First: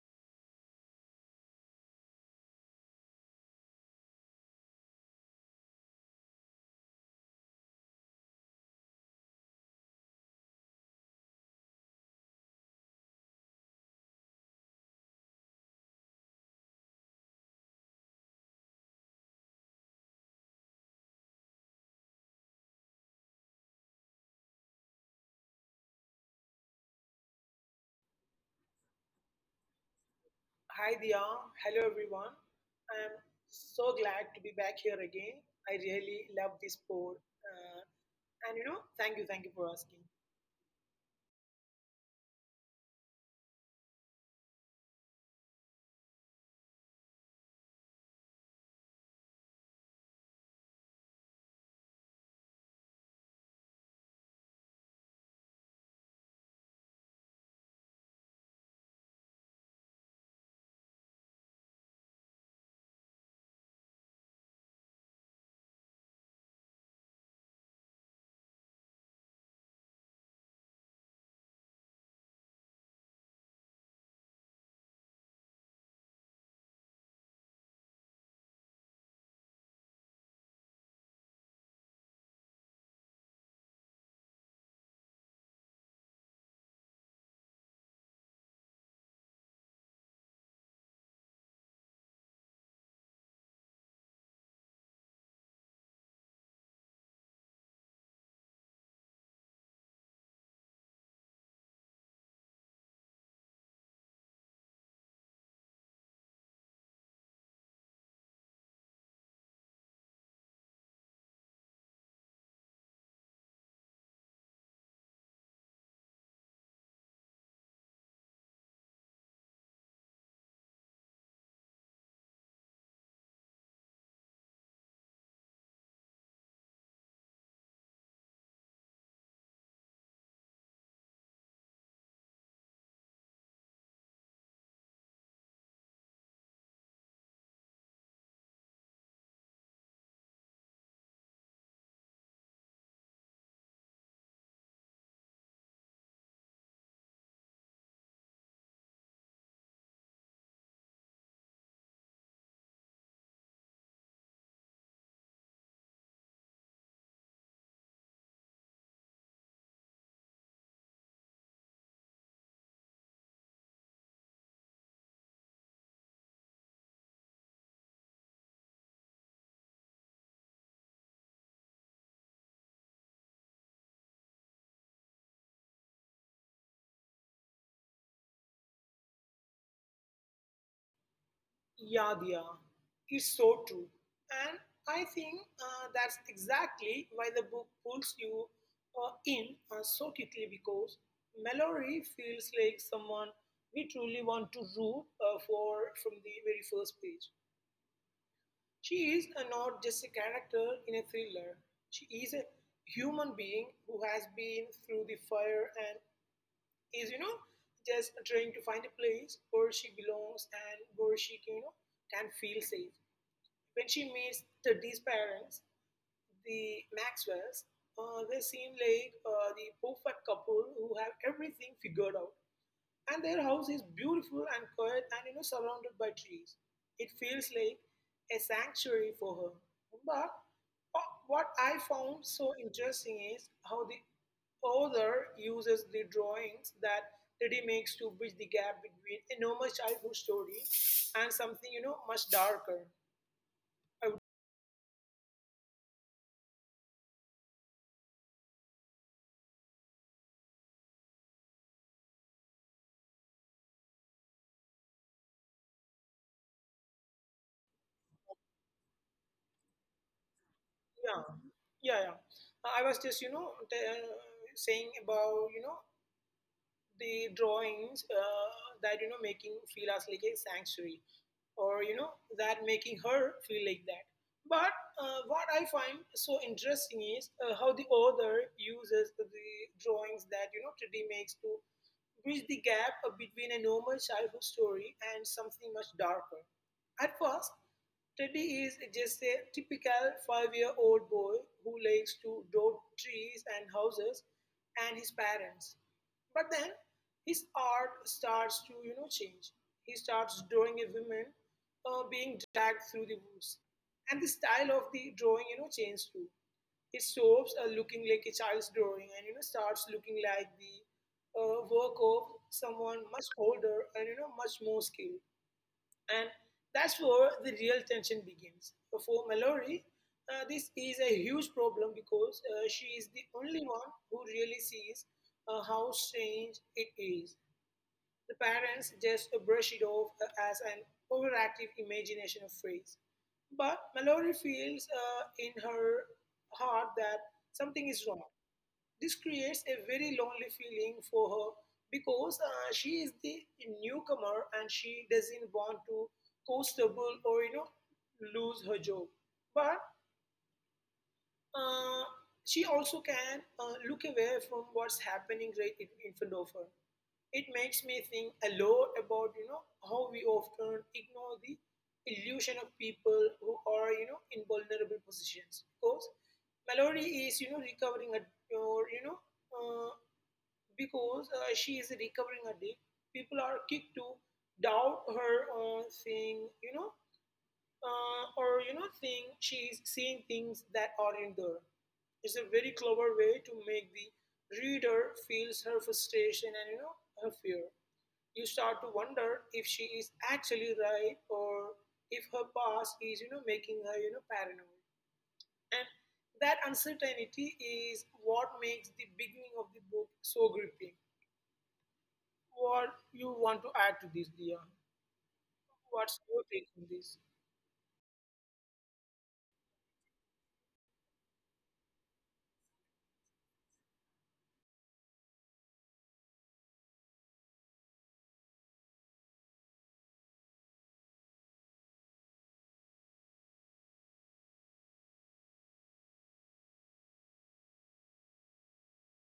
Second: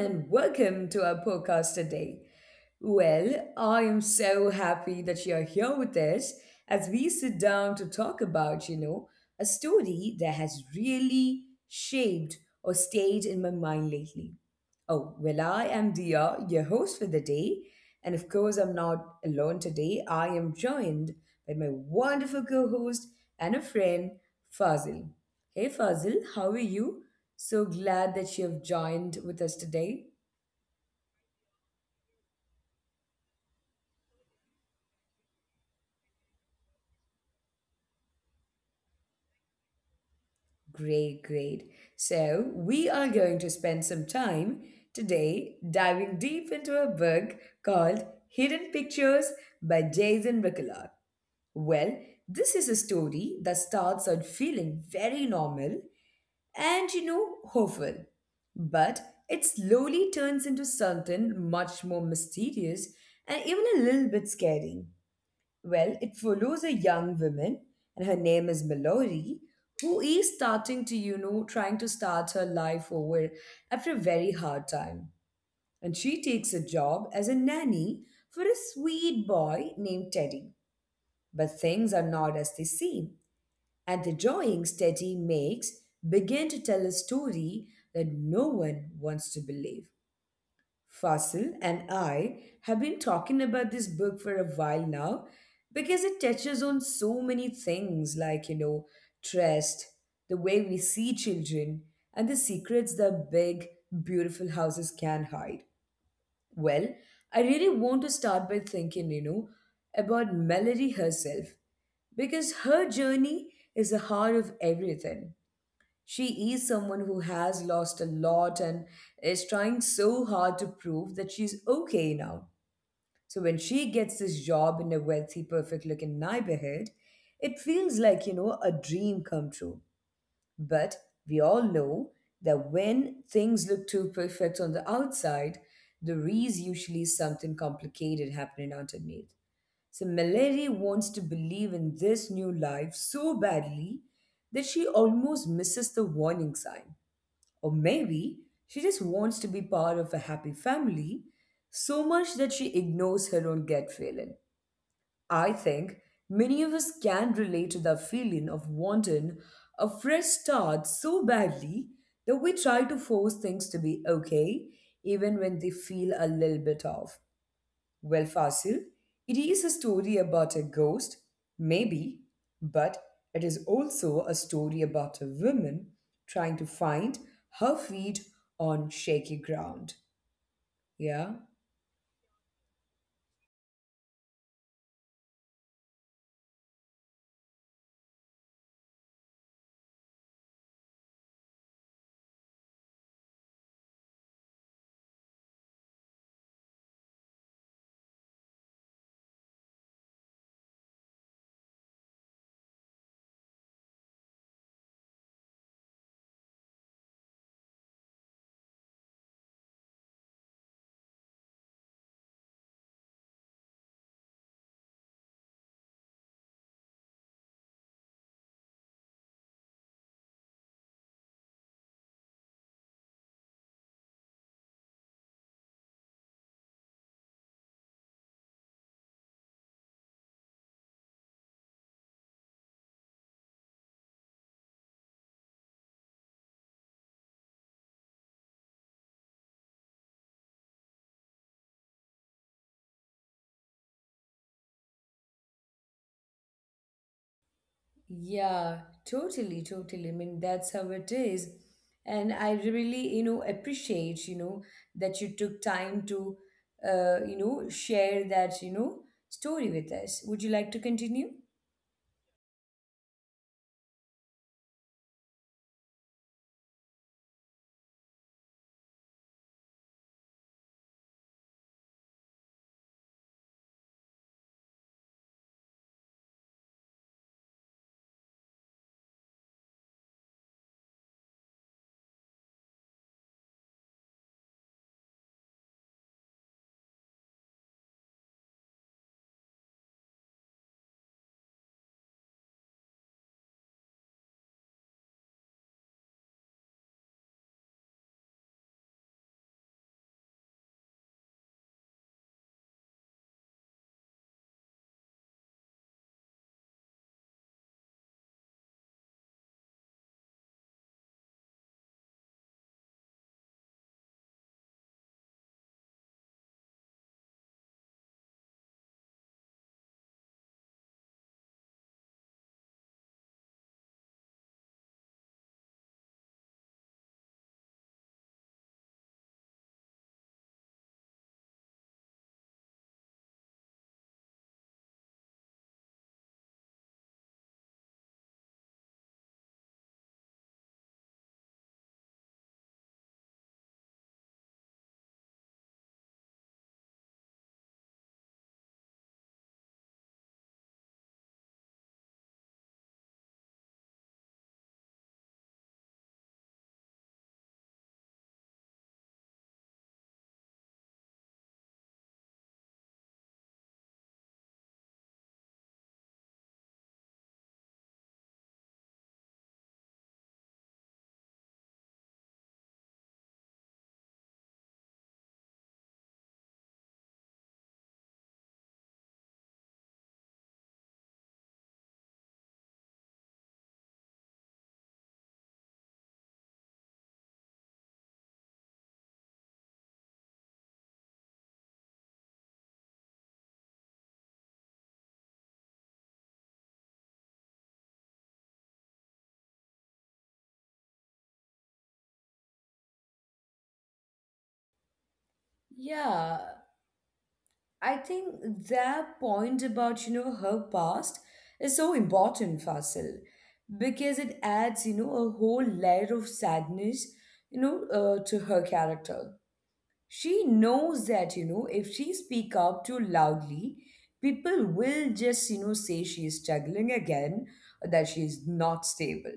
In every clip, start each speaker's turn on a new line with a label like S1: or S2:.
S1: and welcome to our podcast today. Well, I am so happy that you're here with us as we sit down to talk about a story that has really shaped or stayed in my mind lately. Oh, well, I am Dia, your host for the day. And of course, I'm not alone today. I am joined by my wonderful co host and a friend, Fazil. Hey Fazil, how are you? So glad that you have joined with us today.
S2: Hi Dia, hello everyone. I'm so glad to be back here again. I really love this sport. Uh, thank you for asking.
S1: Great, great. So, we are going to spend some time today diving deep into a book called Hidden Pictures by Jason Rickelard. Well, this is a story that starts out feeling very normal and hopeful. But it slowly turns into something much more mysterious and even a little bit scary. Well, it follows a young woman, and her name is Mallory, who is starting to, trying to start her life over after a very hard time. And she takes a job as a nanny for a sweet boy named Teddy. But things are not as they seem. And the drawings Teddy makes begin to tell a story that no one wants to believe. Fasil and I have been talking about this book for a while now because it touches on so many things like trust, the way we see children, and the secrets that big, beautiful houses can hide. Well, I really want to start by thinking about Melody herself because her journey is the heart of everything. She is someone who has lost a lot and is trying so hard to prove that she's okay now. So when she gets this job in a wealthy, perfect looking neighborhood, it feels like a dream come true. But we all know that when things look too perfect on the outside, there is usually something complicated happening underneath. So Mallory wants to believe in this new life so badly that she almost misses the warning sign. Or maybe she just wants to be part of a happy family so much that she ignores her own gut feeling. I think many of us can relate to that feeling of wanting a fresh start so badly that we try to force things to be okay even when they feel a little bit off. Well, Fasil, it is a story about a ghost, maybe, but it is also a story about a woman trying to find her feet on shaky ground. Yeah?
S2: Yeah, Dia, it's so true. And I think that's exactly why the book pulls you in so quickly because Mallory feels like someone we truly want to root for from the very first page. She is not just a character in a thriller, she is a human being who has been through the fire and is, just trying to find a place where she belongs and where she, can feel safe. When she meets Teddy's parents, the Maxwells, they seem like the perfect couple who have everything figured out. And their house is beautiful and quiet and you know surrounded by trees. It feels like a sanctuary for her. But what I found so interesting is how the author uses the drawings that Teddy makes to bridge the gap between a normal childhood story and something you know much darker. I would,
S1: Yeah, totally, totally. I mean, that's how it is. And I really, appreciate, that you took time to, share that story with us. Would you like to continue?
S2: yeah, yeah. I was just you know saying about you know the drawings that you know making feel as like a sanctuary or you know that making her feel like that but what I find so interesting is how the author uses the drawings that you know today makes to bridge the gap between a normal childhood story and something much darker. At first Teddy is just a typical five-year-old boy who likes to draw trees and houses and his parents. But then his art starts to you know change. He starts drawing a woman being dragged through the woods, and the style of the drawing you know changes too. It stops looking like a child's drawing and you know starts looking like the work of someone much older and you know much more skilled. And that's where the real tension begins. For Mallory, this is a huge problem because she is the only one who really sees how strange it is. The parents just brush it off as an overactive imagination of phrase. But Mallory feels in her heart that something is wrong. This creates a very lonely feeling for her because she is the newcomer and she doesn't want to cost double or you know lose her job. But uh, she also can look away from what's happening right in front of her. It makes me think a lot about you know how we often ignore the illusion of people who are you know in vulnerable positions because Mallory is you know recovering a, or you know uh, because she is a recovering addict, people are quick to doubt her saying, you know, or, you know, think she's seeing things that aren't there. It's a very clever way to make the reader feels her frustration and, you know, her fear. You start to wonder if she is actually right or if her past is, making her, paranoid. And that uncertainty is what makes the beginning of the book so gripping. What you want to add to this, Dia? What's your
S1: Yeah,
S2: take on this?
S1: I think their point about her past is so important, Fasil, because it adds a whole layer of sadness, to her character. She knows that if she speak up too loudly, people will just say she is struggling again, or that she is not stable.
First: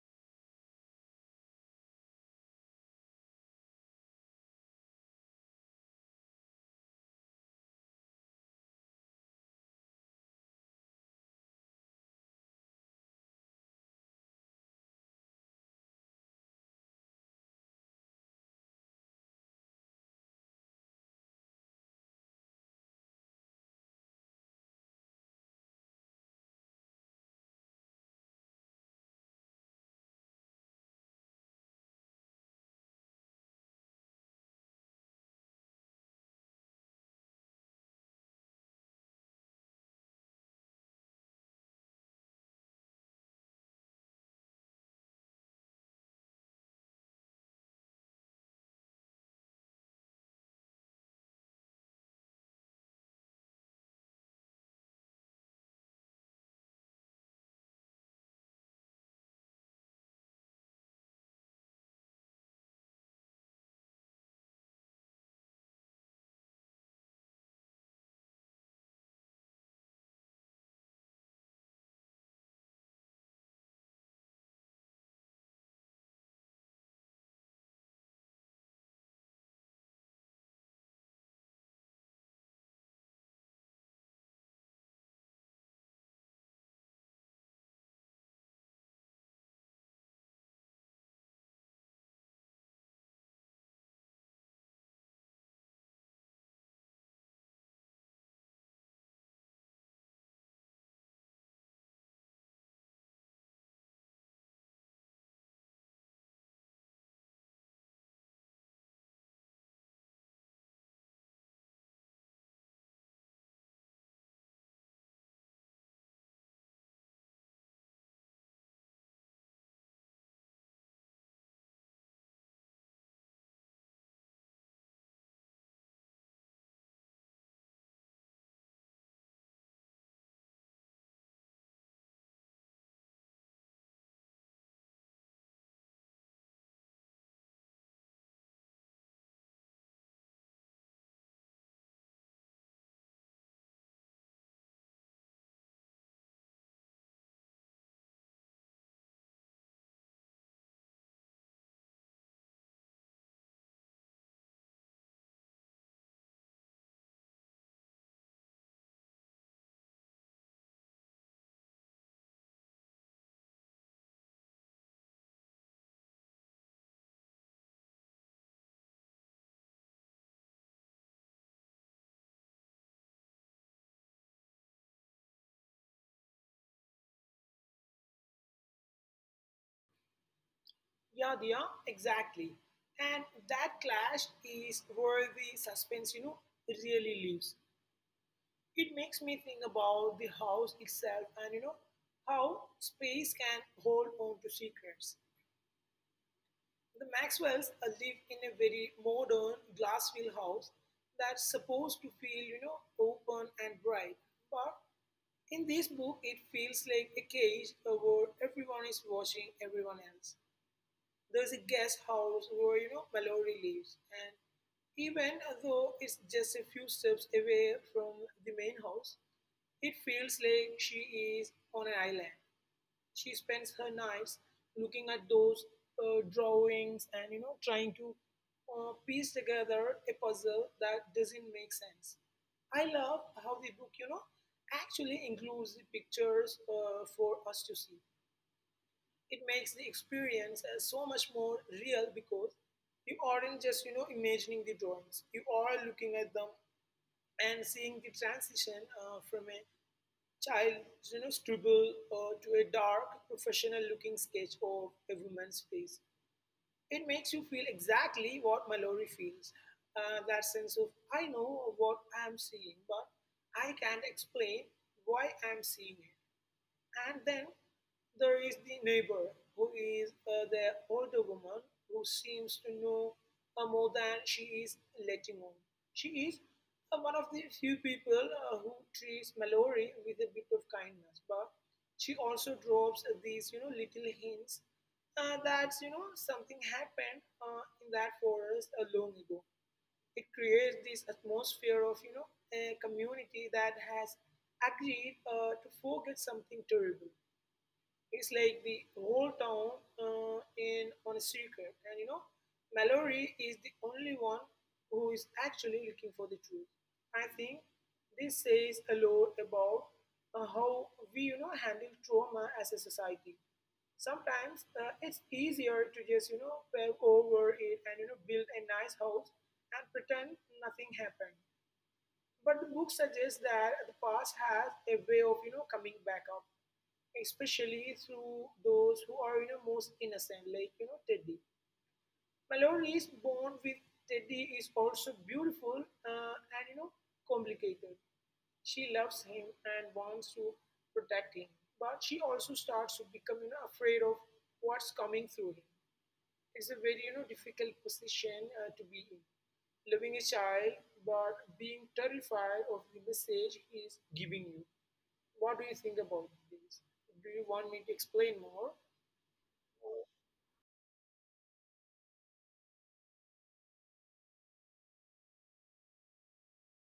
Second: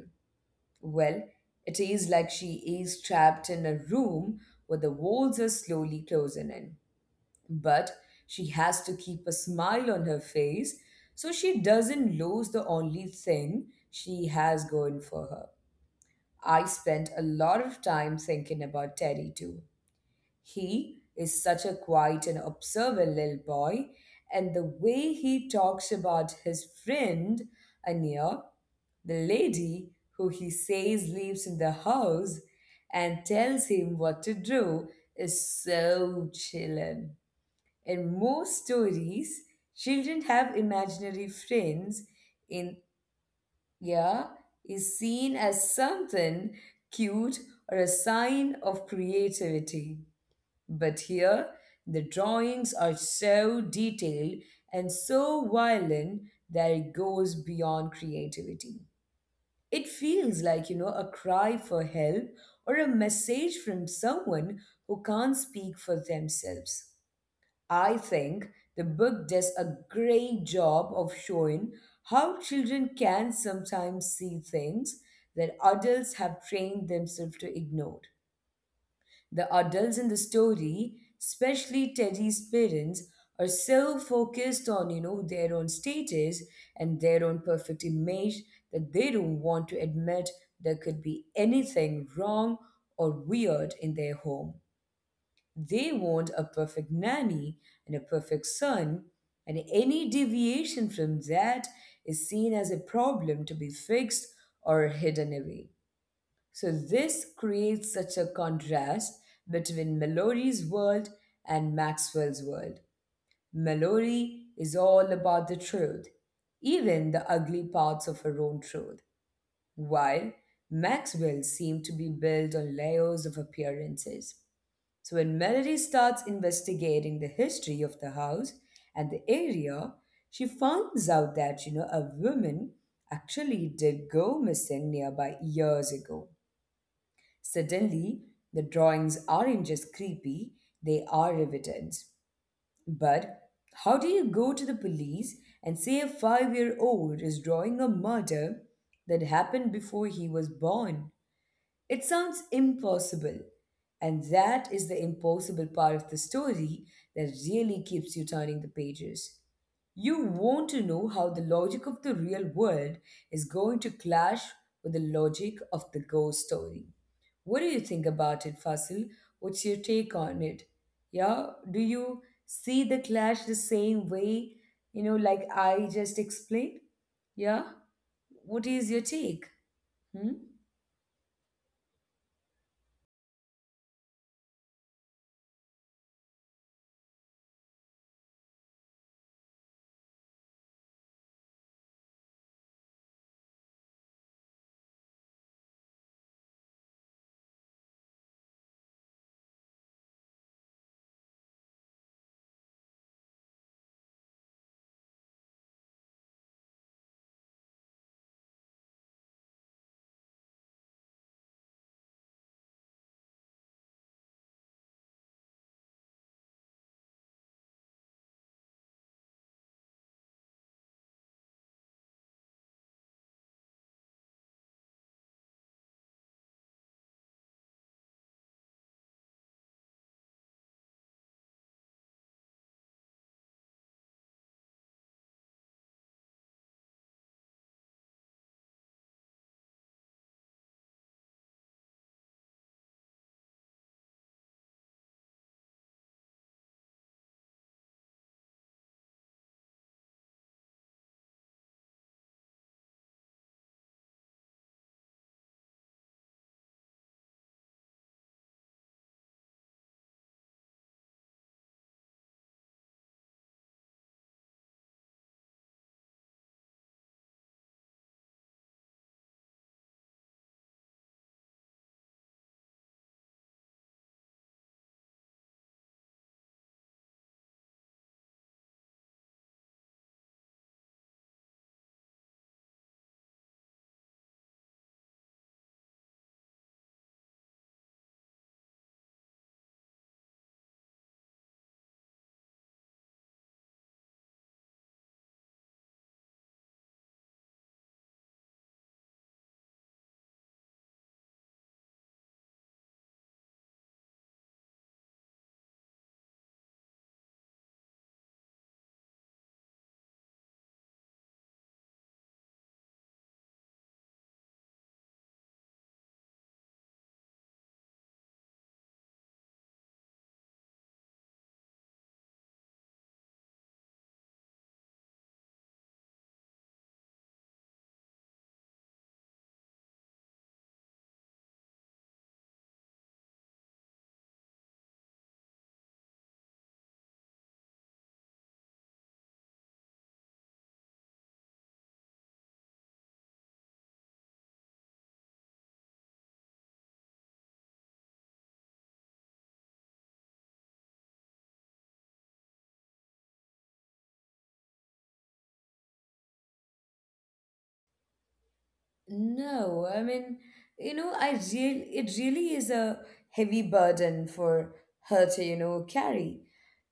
S1: Well, it is like she is trapped in a room where the walls are slowly closing in but she has to keep a smile on her face so she doesn't lose the only thing she has going for her. I spent a lot of time thinking about Teddy too. He is such a quiet and observant little boy, and the way he talks about his friend, Anya, the lady who he says lives in the house and tells him what to do, is so chilling. In most stories, children have imaginary friends in yeah is seen as something cute or a sign of creativity. But here, the drawings are so detailed and so violent that it goes beyond creativity. It feels like a cry for help or a message from someone who can't speak for themselves. I think the book does a great job of showing how children can sometimes see things that adults have trained themselves to ignore. The adults in the story, especially Teddy's parents, are so focused on their own status and their own perfect image that they don't want to admit there could be anything wrong or weird in their home. They want a perfect nanny and a perfect son, and any deviation from that is seen as a problem to be fixed or hidden away. So, this creates such a contrast between Mallory's world and Maxwell's world. Mallory is all about the truth, even the ugly parts of her own truth, while Maxwell seemed to be built on layers of appearances. So when Melody starts investigating the history of the house and the area, she finds out that a woman actually did go missing nearby years ago. Suddenly, the drawings aren't just creepy, they are evidence. But how do you go to the police and say a 5-year-old is drawing a murder that happened before he was born? It sounds impossible. And that is the impossible part of the story that really keeps you turning the pages. You want to know how the logic of the real world is going to clash with the logic of the ghost story. What do you think about it, Fasil? What's your take on it? Yeah, do you see the clash the same way, like I just explained? Yeah, what is your take? Hmm?
S2: Yeah, Dia, exactly. And that clash is where the suspense, really lives. It makes me think about the house itself and, how space can hold on to secrets. The Maxwells live in a very modern glass-filled house that's supposed to feel, open and bright. But in this book, it feels like a cage where everyone is watching everyone else. There's a guest house where, Mallory lives. And even though it's just a few steps away from the main house, it feels like she is on an island. She spends her nights looking at those drawings and you know trying to piece together a puzzle that doesn't make sense. I love how the book you know actually includes the pictures for us to see. It makes the experience so much more real because you aren't just you know imagining the drawings. You are looking at them and seeing the transition from a child, scribble to a dark, professional-looking sketch of a woman's face. It makes you feel exactly what Mallory feels. That sense of I know what I'm seeing, but I can't explain why I'm seeing it. And then there is the neighbor, who is the older woman who seems to know more than she is letting on. She is one of the few people who treats Mallory with a bit of kindness, but she also drops these, little hints that you know something happened in that forest long ago. It creates this atmosphere of you know a community that has agreed to forget something terrible. It's like the whole town in on a secret, and Mallory is the only one who is actually looking for the truth. I think this says a lot about how we, handle trauma as a society. Sometimes it's easier to just, pave over it and you know build a nice house and pretend nothing happened. But the book suggests that the past has a way of you know coming back up, especially through those who are you know most innocent, like you know Teddy. Mallory is born with Teddy is also beautiful and you know complicated. She loves him and wants to protect him, but she also starts to become you know afraid of what's coming through him. It's a very you know difficult position to be in. Loving a child but being terrified of the message he is giving you. What do you think about this? Do you want me to explain more?
S1: No, I mean, I real it really is a heavy burden for her to, carry,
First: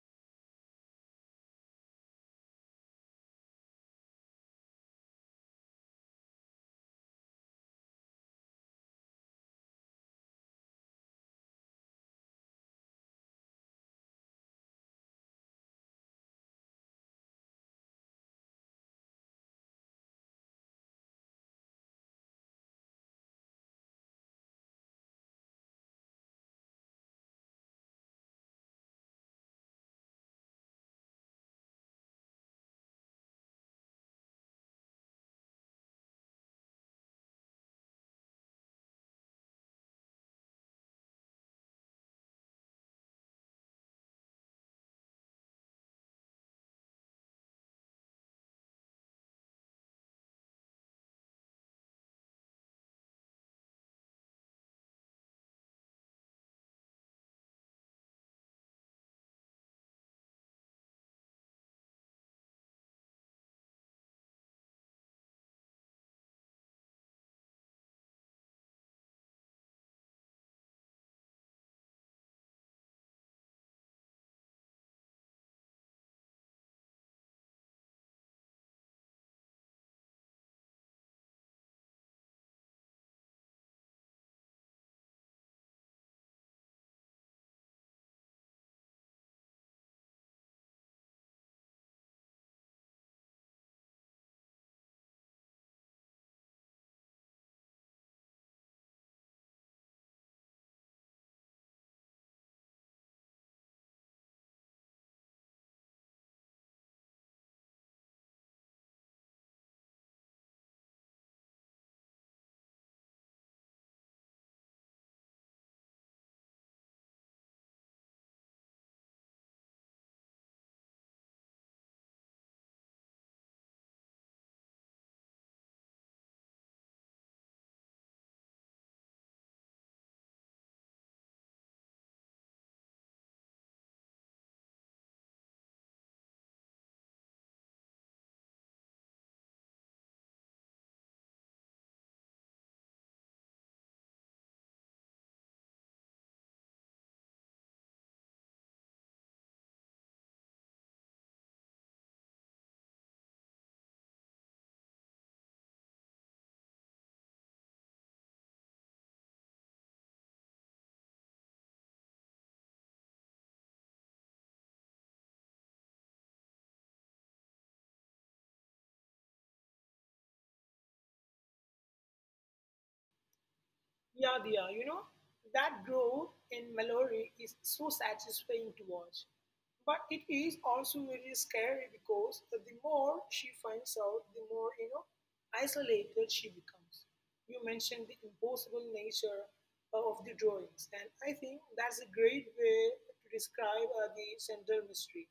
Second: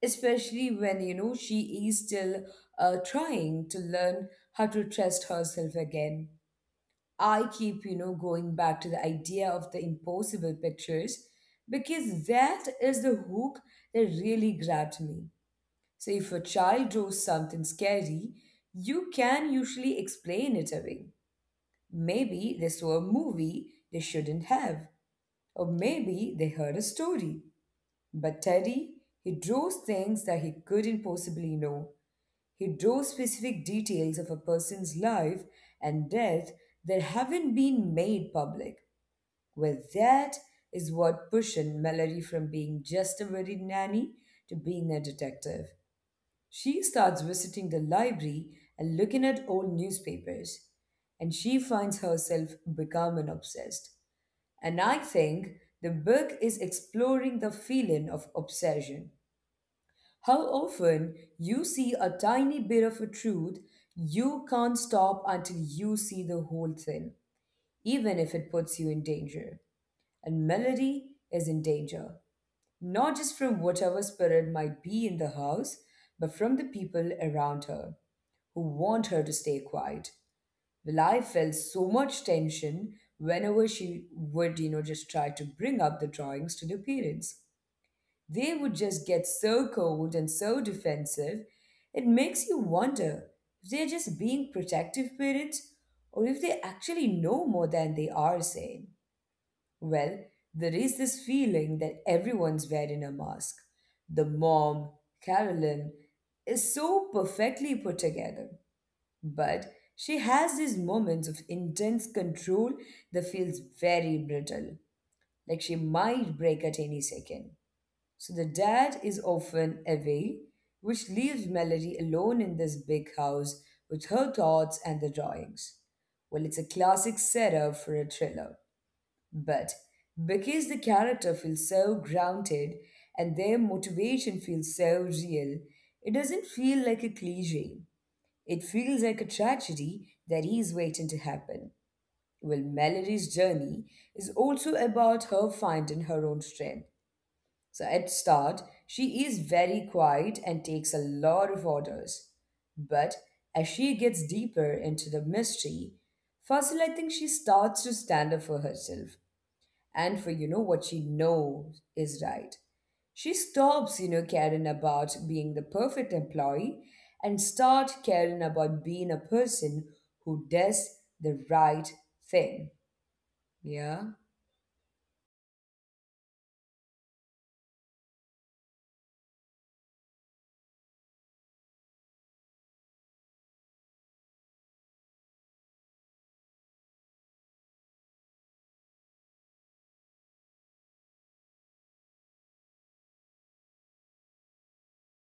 S1: especially when, she is still trying to learn how to trust herself again. I keep, going back to the idea of the impossible pictures because that is the hook that really grabbed me. So if a child draws something scary, you can usually explain it away. Maybe they saw a movie they shouldn't have, or maybe they heard a story. But Teddy, he draws things that he couldn't possibly know. He draws specific details of a person's life and death that haven't been made public. Well, that is what pushed Mallory from being just a worried nanny to being a detective. She starts visiting the library and looking at old newspapers, and she finds herself becoming obsessed. And I think the book is exploring the feeling of obsession. How often you see a tiny bit of a truth, you can't stop until you see the whole thing, even if it puts you in danger. And Melody is in danger, not just from whatever spirit might be in the house, but from the people around her who want her to stay quiet. Well, I felt so much tension whenever she would, just try to bring up the drawings to the parents. They would just get so cold and so defensive. It makes you wonder if they're just being protective parents or if they actually know more than they are saying. Well, there is this feeling that everyone's wearing a mask. The mom, Carolyn, is so perfectly put together. But she has these moments of intense control that feels very brittle, like she might break at any second. So the dad is often away, which leaves Melody alone in this big house with her thoughts and the drawings. Well, it's a classic setup for a thriller. But because the character feels so grounded and their motivation feels so real, it doesn't feel like a cliche. It feels like a tragedy that is waiting to happen. Well, Mallory's journey is also about her finding her own strength. So at start, she is very quiet and takes a lot of orders. But as she gets deeper into the mystery, Fasil, I think she starts to stand up for herself and for what she knows is right. She stops, caring about being the perfect employee and start caring about being a person who does the right thing. Yeah.
S2: Yeah, Diya, you know, that growth in Mallory is so satisfying to watch. But it is also very scary because the more she finds out, the more, isolated she becomes. You mentioned the impossible nature of the drawings, and I think that's a great way to describe the central mystery.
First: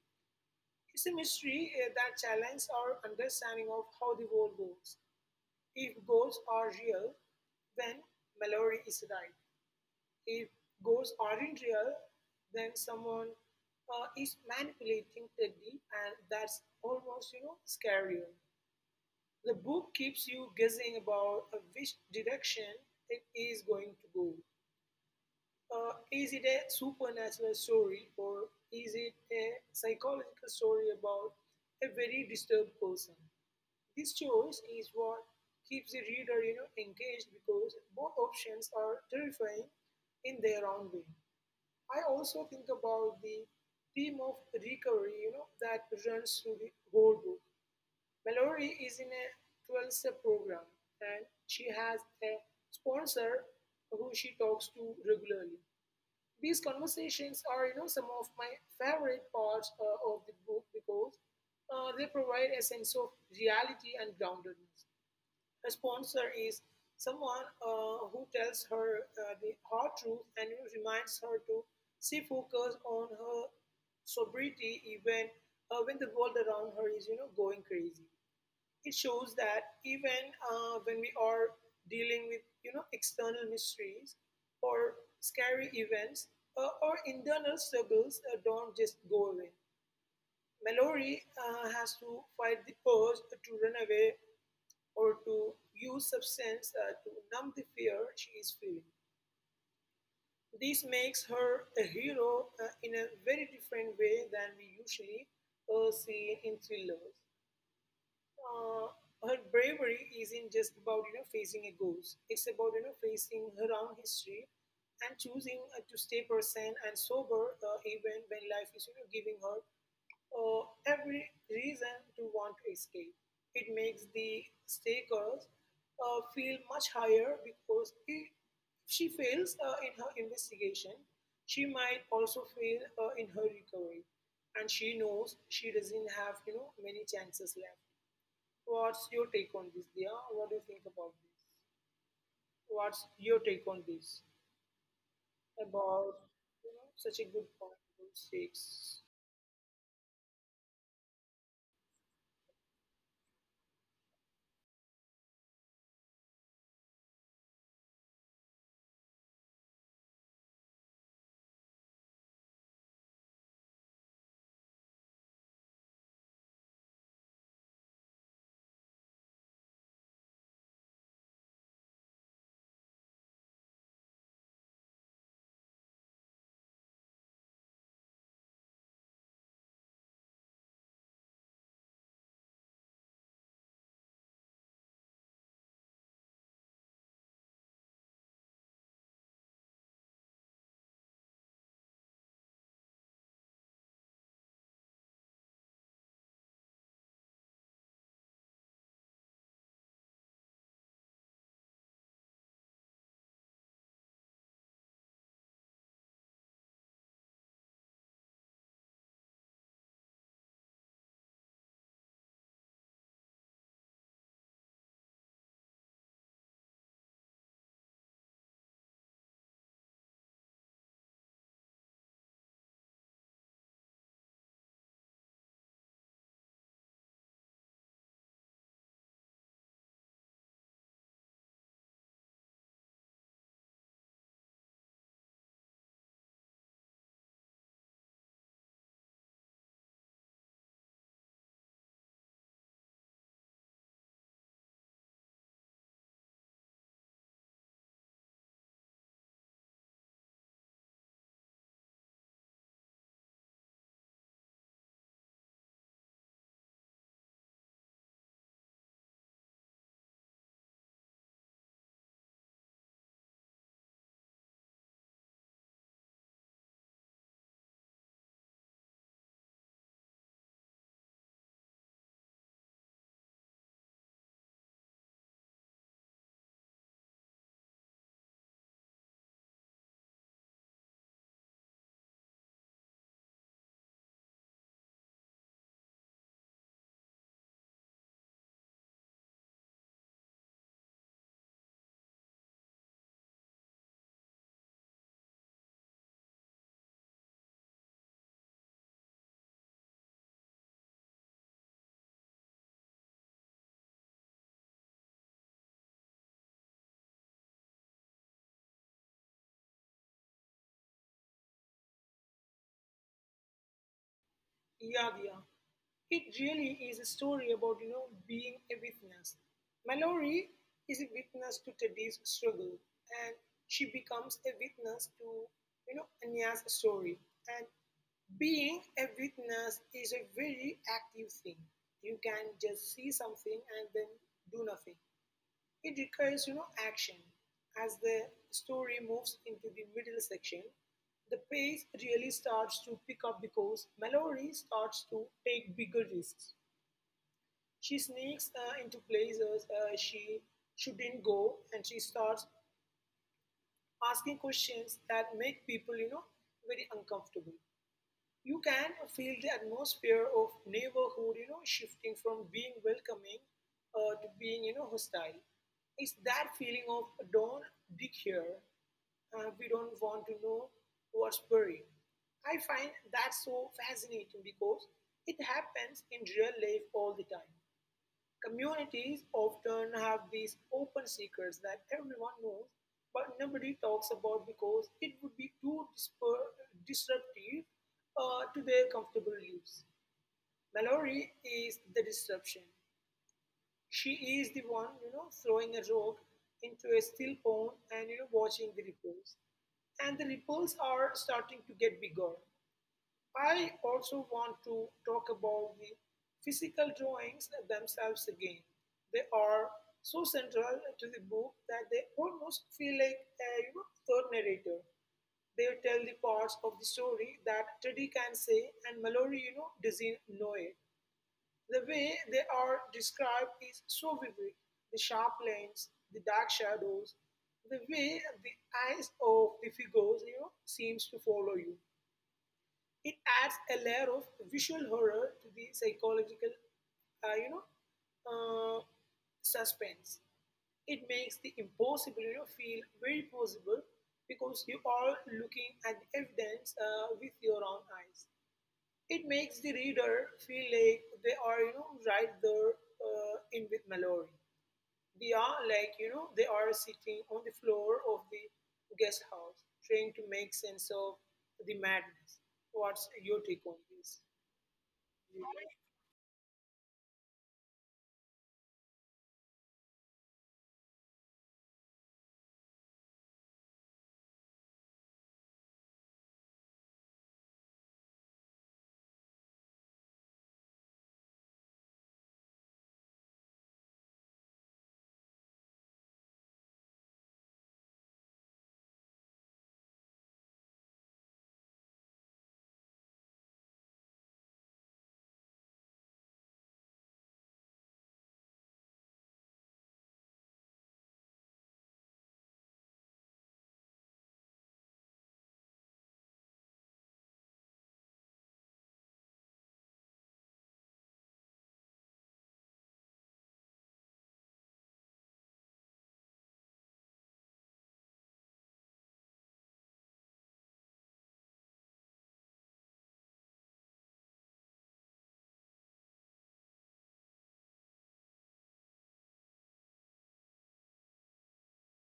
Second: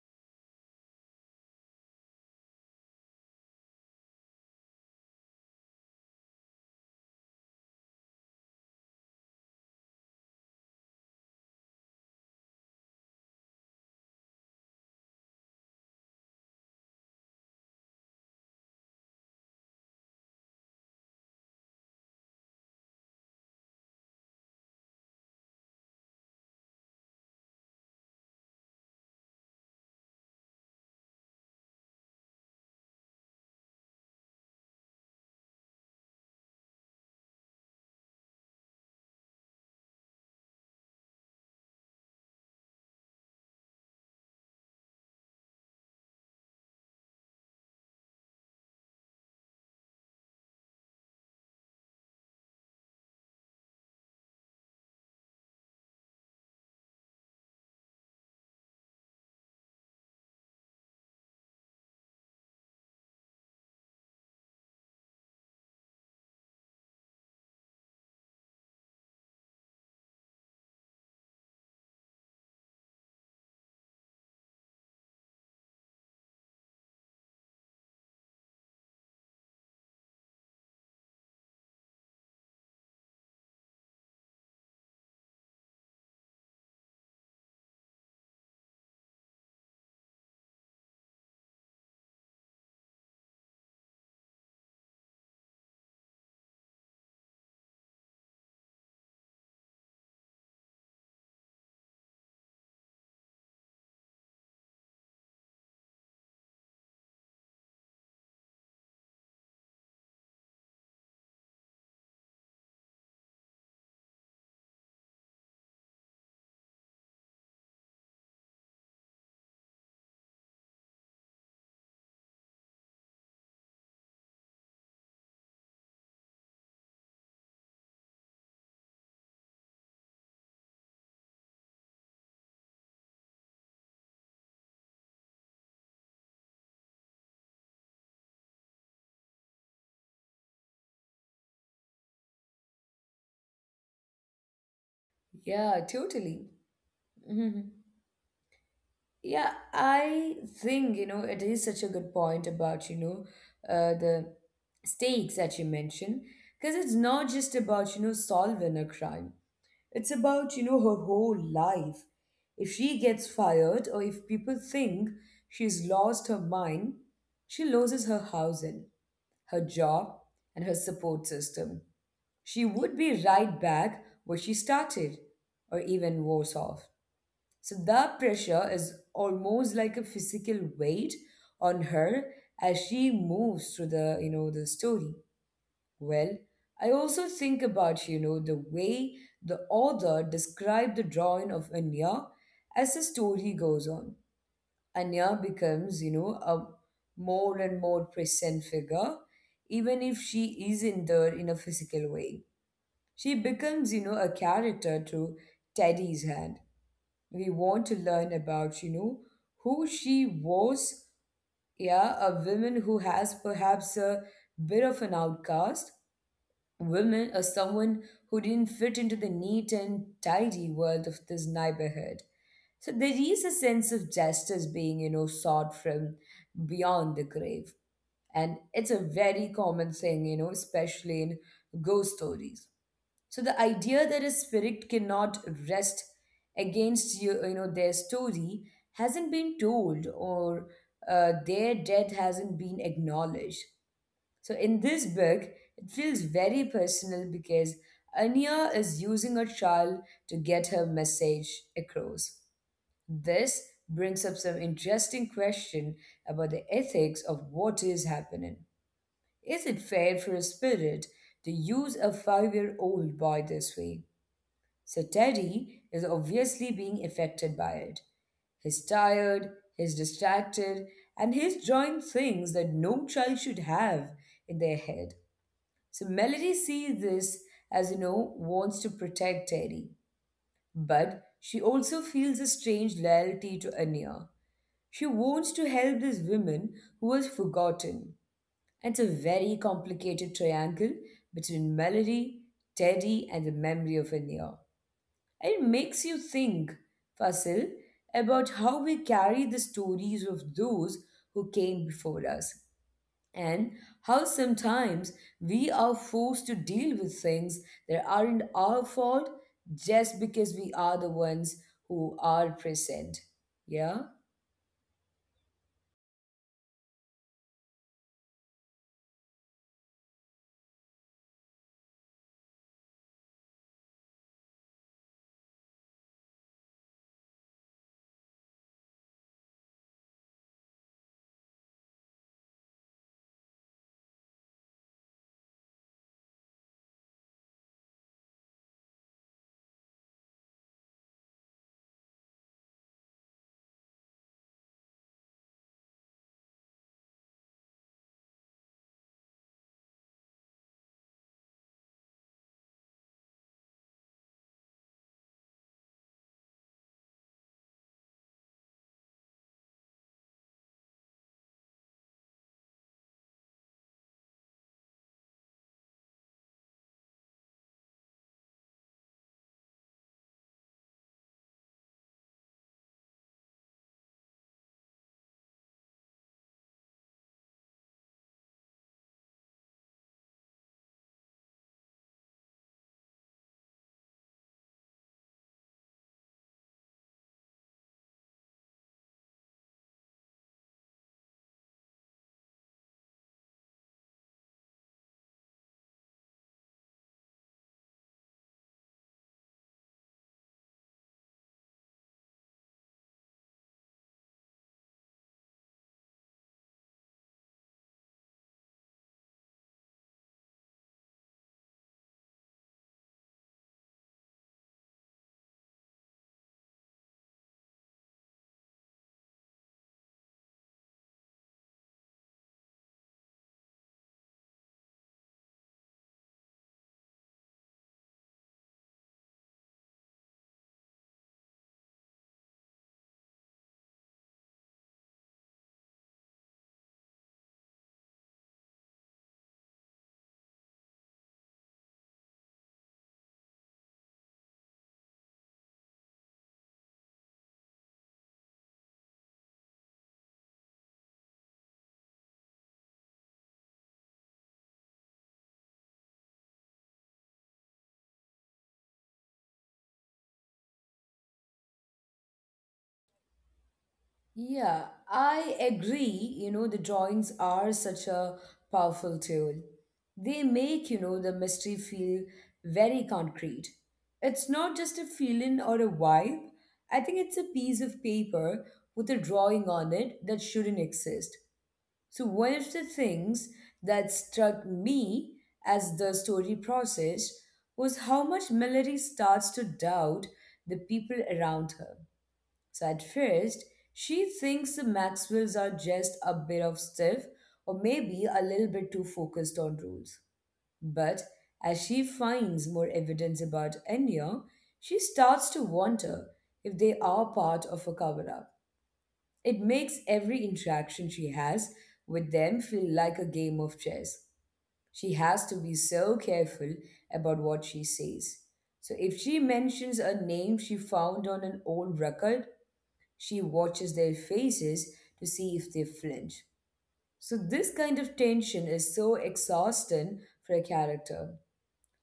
S2: It's a mystery that challenges our understanding of how the world goes. If goals are real, then Mallory is right. If ghosts aren't real, then someone is manipulating Teddy, and that's almost, scarier. The book keeps you guessing about which direction it is going to go. Is it a supernatural story or is it a psychological story about a very disturbed person? This choice is what keeps the reader, engaged because both options are terrifying in their own way. I also think about the theme of recovery, that runs through the whole book. Mallory is in a 12 step program and she has a sponsor who she talks to regularly. These conversations are, some of my favorite parts of the book because they provide a sense of reality and groundedness. A sponsor is someone who tells her the hard truth and you know reminds her to stay focused on her sobriety even when the world around her is you know going crazy. It shows that even when we are dealing with you know external mysteries or scary events, our internal struggles don't just go away. Mallory has to fight the urge to run away or to use substance to numb the fear she is feeling. This makes her a hero in a very different way than we usually see in thrillers. Uh, Her bravery isn't just about you know facing a ghost. It's about you know facing her own history and choosing to stay present and sober even when life is you know giving her every reason to want to escape. It makes the stakers feel much higher because if she fails in her investigation, she might also fail in her recovery, and she knows she doesn't have you know many chances left. What's your take on this, Dia? What do you think about this? What's your take on this?
S1: Yeah,
S2: About
S1: totally.
S2: you know such a good point about six.
S1: Yeah, I think, it is such a good point about, the stakes that you mentioned, because it's not just about, solving a crime. It's about, her whole life. If she gets fired or if people think she's lost her mind, she loses her housing, her job, and her support system. She would be right back where she started, or even worse off. So that pressure is almost like a physical weight on her as she moves through the, the story. Well, I also think about, the way the author described the drawing of Anya as the story goes on. Anya becomes, a more and more present figure, even if she isn't there in a physical way. She becomes, a character through Teddy's hand. We want to learn about, who she was. Yeah, a woman who has perhaps a bit of an outcast woman or someone who didn't fit into the neat and tidy world of this neighborhood. So there is a sense of justice being, sought from beyond the grave. And it's a very common thing, especially in ghost stories. So the idea that a spirit cannot rest against you, you know their story hasn't been told or their death hasn't been acknowledged. So in this book, it feels very personal because Anya is using a child to get her message across. This brings up some interesting question about the ethics of what is happening. Is it fair for a spirit to use a five-year-old boy this way? So Teddy is obviously being affected by it. He's tired, he's distracted, and he's drawing things that no child should have in their head. So Melody sees this as, wants to protect Teddy. But she also feels a strange loyalty to Anya. She wants to help this woman who was forgotten. And it's a very complicated triangle between Melody, Teddy, and the memory of Anya. It makes you think, Fasil, about how we carry the stories of those who came before us, and how sometimes we are forced to deal with things that aren't our fault just because we are the ones who are present. Yeah?
S2: Yeah, Dia. It really is a story about you know being a witness. Mallory is a witness to Teddy's struggle, and she becomes a witness to you know Anya's story. And being a witness is a very active thing. You can just see something and then do nothing. It requires, action. As the story moves into the middle section, the pace really starts to pick up because Mallory starts to take bigger risks. She sneaks into places she shouldn't go, and she starts asking questions that make people, very uncomfortable. You can feel the atmosphere of neighborhood, shifting from being welcoming to being, hostile. It's that feeling of don't dig here. We don't want to know what's buried. I find that so fascinating because it happens in real life all the time. Communities often have these open secrets that everyone knows but nobody talks about because it would be too disruptive to their comfortable lives. Mallory is the disruption. She is the one, throwing a rock into a still pond and, watching the ripples. And the ripples are starting to get bigger. I also want to talk about the physical drawings themselves again. They are so central to the book that they almost feel like a third narrator. They tell the parts of the story that Teddy can say and Mallory, doesn't know it. The way they are described is so vivid. The sharp lines, the dark shadows, the way the eyes of the figures, seems to follow you it adds a layer of visual horror to the psychological, uh, you know, uh, suspense. It makes the impossible, feel very possible because you are looking at the evidence with your own eyes. It makes the reader feel like they are, right there in with Mallory. They are like, they are sitting on the floor of the guest house trying to make sense of the madness. What's your take on this?
S1: Yeah, I agree. The drawings are such a powerful tool. They make, the mystery feel very concrete. It's not just a feeling or a vibe. I think it's a piece of paper with a drawing on it that shouldn't exist. So, one of the things that struck me as the story process was how much Melody starts to doubt the people around her. So at first, she thinks the Maxwells are just a bit of stiff or maybe a little bit too focused on rules. But as she finds more evidence about Enya, she starts to wonder if they are part of a cover up. It makes every interaction she has with them feel like a game of chess. She has to be so careful about what she says. So if she mentions a name she found on an old record, she watches their faces to see if they flinch. So, this kind of tension is so exhausting for a character.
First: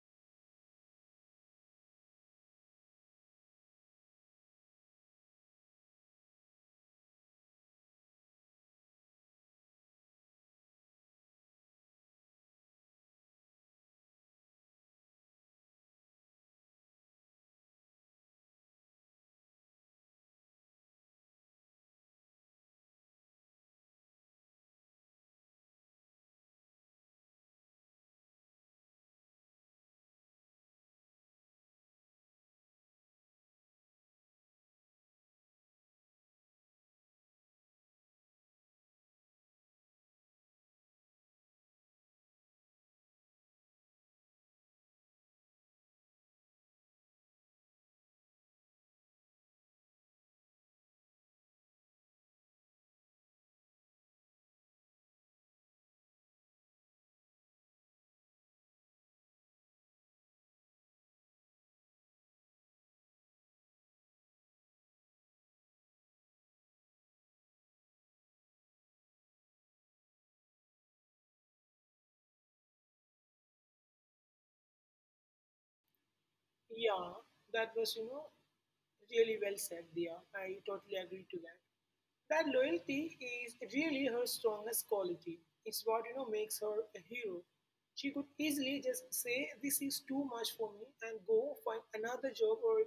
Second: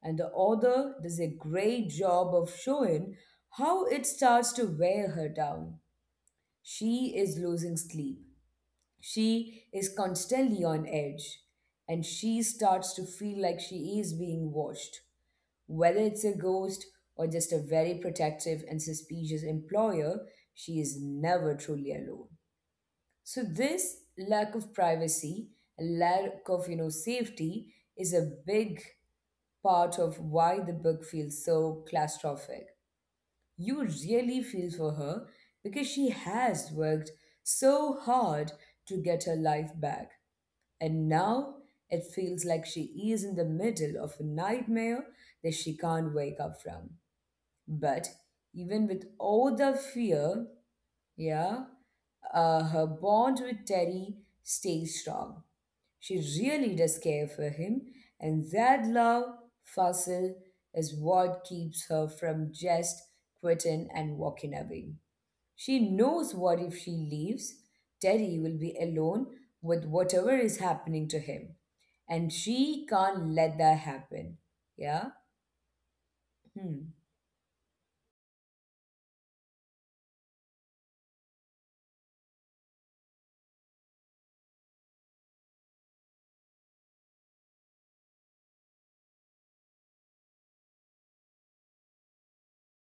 S1: And the author does a great job of showing how it starts to wear her down. She is losing sleep. She is constantly on edge. And she starts to feel like she is being watched. Whether it's a ghost or just a very protective and suspicious employer, she is never truly alone. So this lack of privacy, lack of safety is a big part of why the book feels so claustrophobic. You really feel for her because she has worked so hard to get her life back. And now it feels like she is in the middle of a nightmare that she can't wake up from. But even with all the fear, yeah. Her bond with Terry stays strong. She really does care for him, and that love, Fasil, is what keeps her from just quitting and walking away. She knows what if she leaves, Terry will be alone with whatever is happening to him, and she can't let that happen. Yeah? Hmm.
S2: Yeah, that was, really well said, Dia. I totally agree to that. That loyalty is really her strongest quality. It's what, makes her a hero. She could easily just say, "This is too much for me," and go find another job or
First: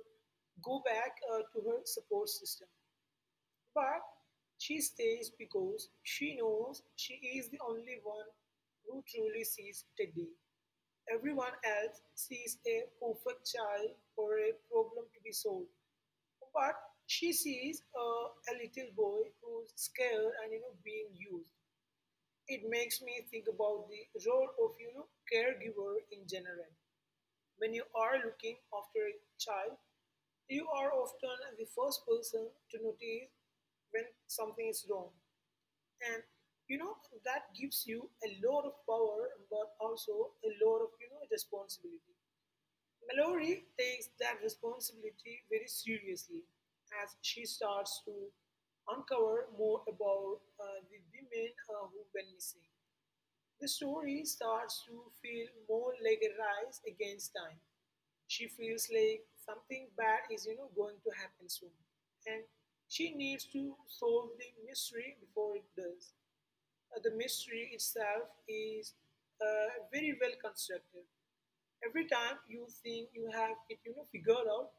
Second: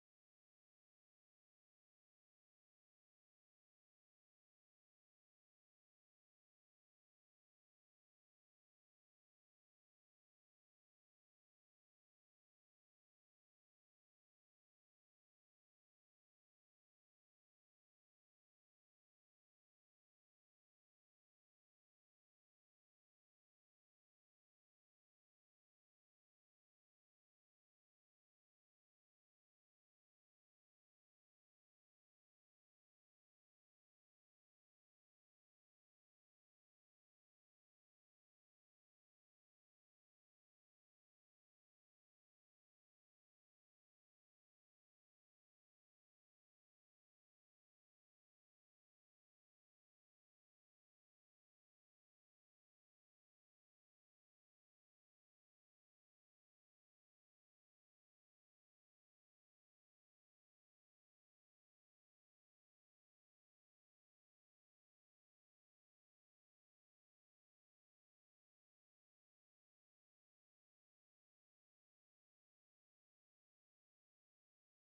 S2: go back to her support system. But she stays because she knows she is the only one who truly sees Teddy. Everyone else sees a perfect child or a problem to be solved. But she sees a little boy who's scared and being used. It makes me think about the role of caregiver in general. When you are looking after a child, you are often the first person to notice when something is wrong. And you know that gives you a lot of power but also a lot of responsibility. Mallory takes that responsibility very seriously as she starts to uncover more about the women who went missing. The story starts to feel more like a race against time. She feels like something bad is, going to happen soon, and she needs to solve the mystery before it does. The mystery itself is very well constructed. Every time you think you have it, figured out,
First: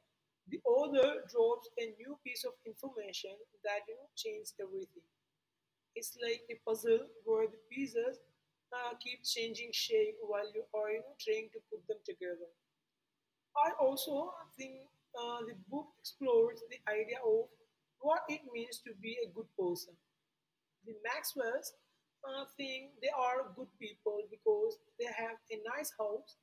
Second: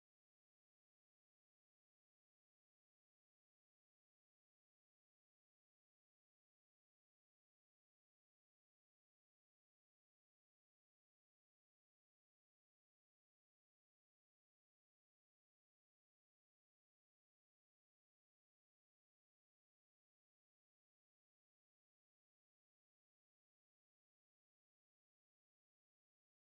S2: the author drops a new piece of information that changes everything. It's like a puzzle where the pieces keep changing shape while you are trying to put them together. I also think the book explores the idea of what it means to be a good person. The Maxwells think they are good people because they have a nice house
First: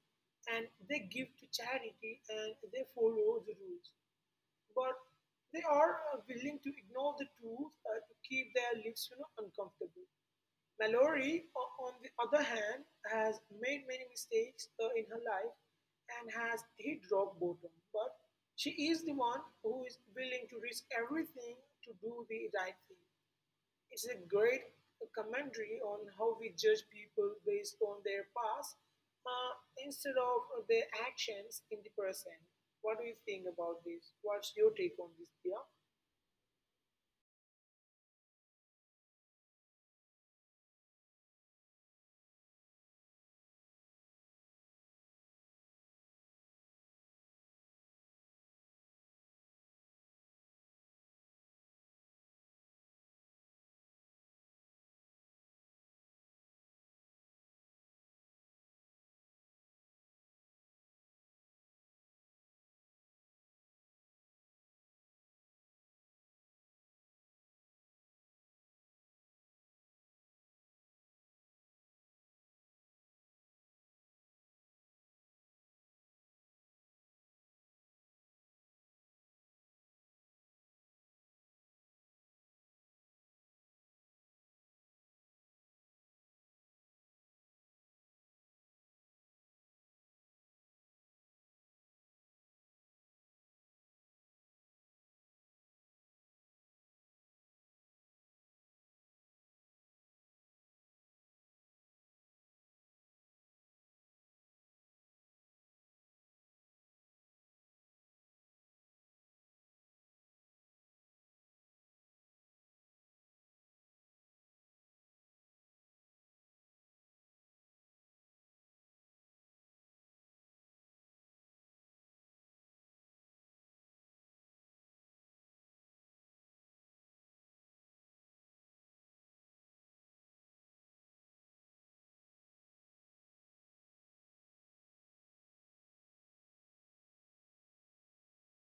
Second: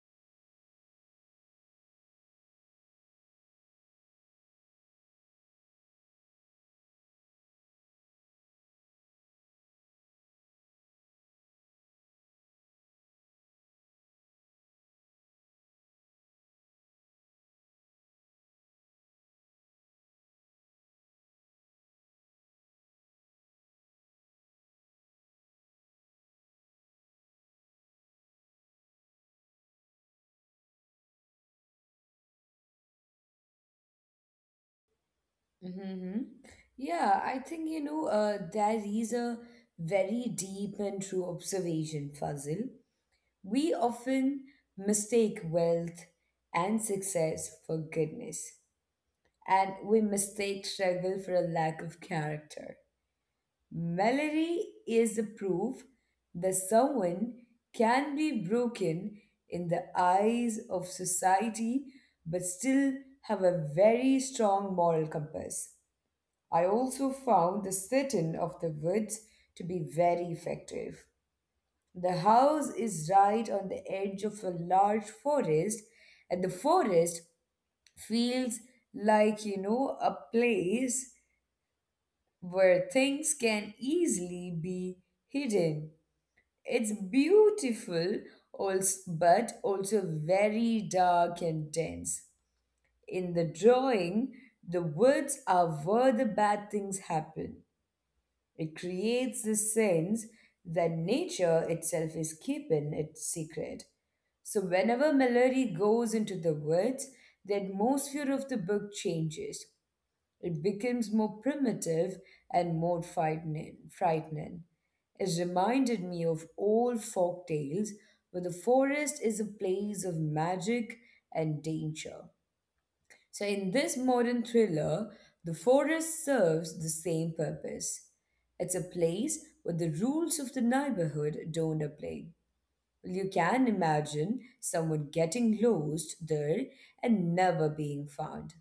S2: and they give to charity and they follow the rules but they are willing to ignore the truth to keep their lives uncomfortable. Mallory, on the other hand, has made many mistakes in her life and has hit rock bottom. But she is the one who is willing to risk everything to do the right thing. It's a great commentary on how we judge people based on their past uh, instead of their actions in the present. What do you think about this? What's your take on this, Dia?
S1: Mm-hmm. Yeah, I think there is a very deep and true observation, Fazil. We often mistake wealth and success for goodness, and we mistake struggle for a lack of character. Melody is the proof that someone can be broken in the eyes of society but still have a very strong moral compass. I also found the sit-in of the woods to be very effective. The house is right on the edge of a large forest, and the forest feels like, a place where things can easily be hidden. It's beautiful, but also very dark and dense. In the drawing, the woods are where the bad things happen. It creates this sense that nature itself is keeping it secret. So, whenever melody goes into the words, the atmosphere of the book changes. It becomes more primitive and more frightening. It reminded me of old folk tales where the forest is a place of magic and danger. So, in this modern thriller, the forest serves the same purpose. It's a place where the rules of the neighborhood don't apply. Well, you can imagine someone getting lost there and never being found,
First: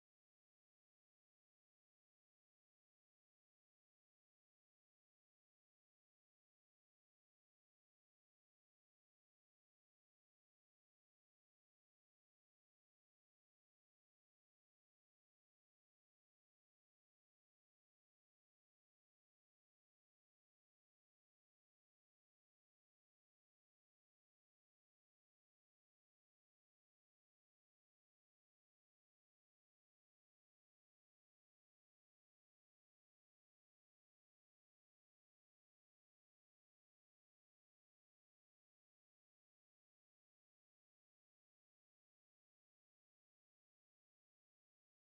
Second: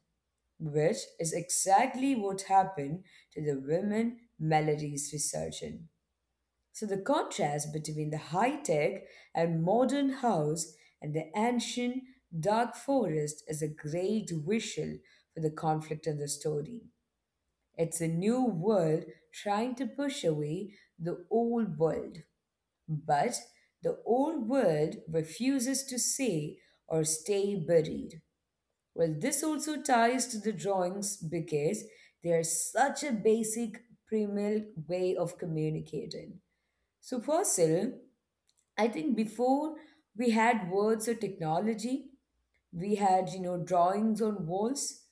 S1: which is exactly what happened to the woman Melody's research in. So the contrast between the high-tech and modern house and the ancient dark forest is a great visual for the conflict in the story. It's a new world trying to push away the old world, but the old world refuses to say or stay buried. Well, this also ties to the drawings because they are such a basic primal way of communicating. So, Fasil, I think before we had words or technology, we had, drawings on walls.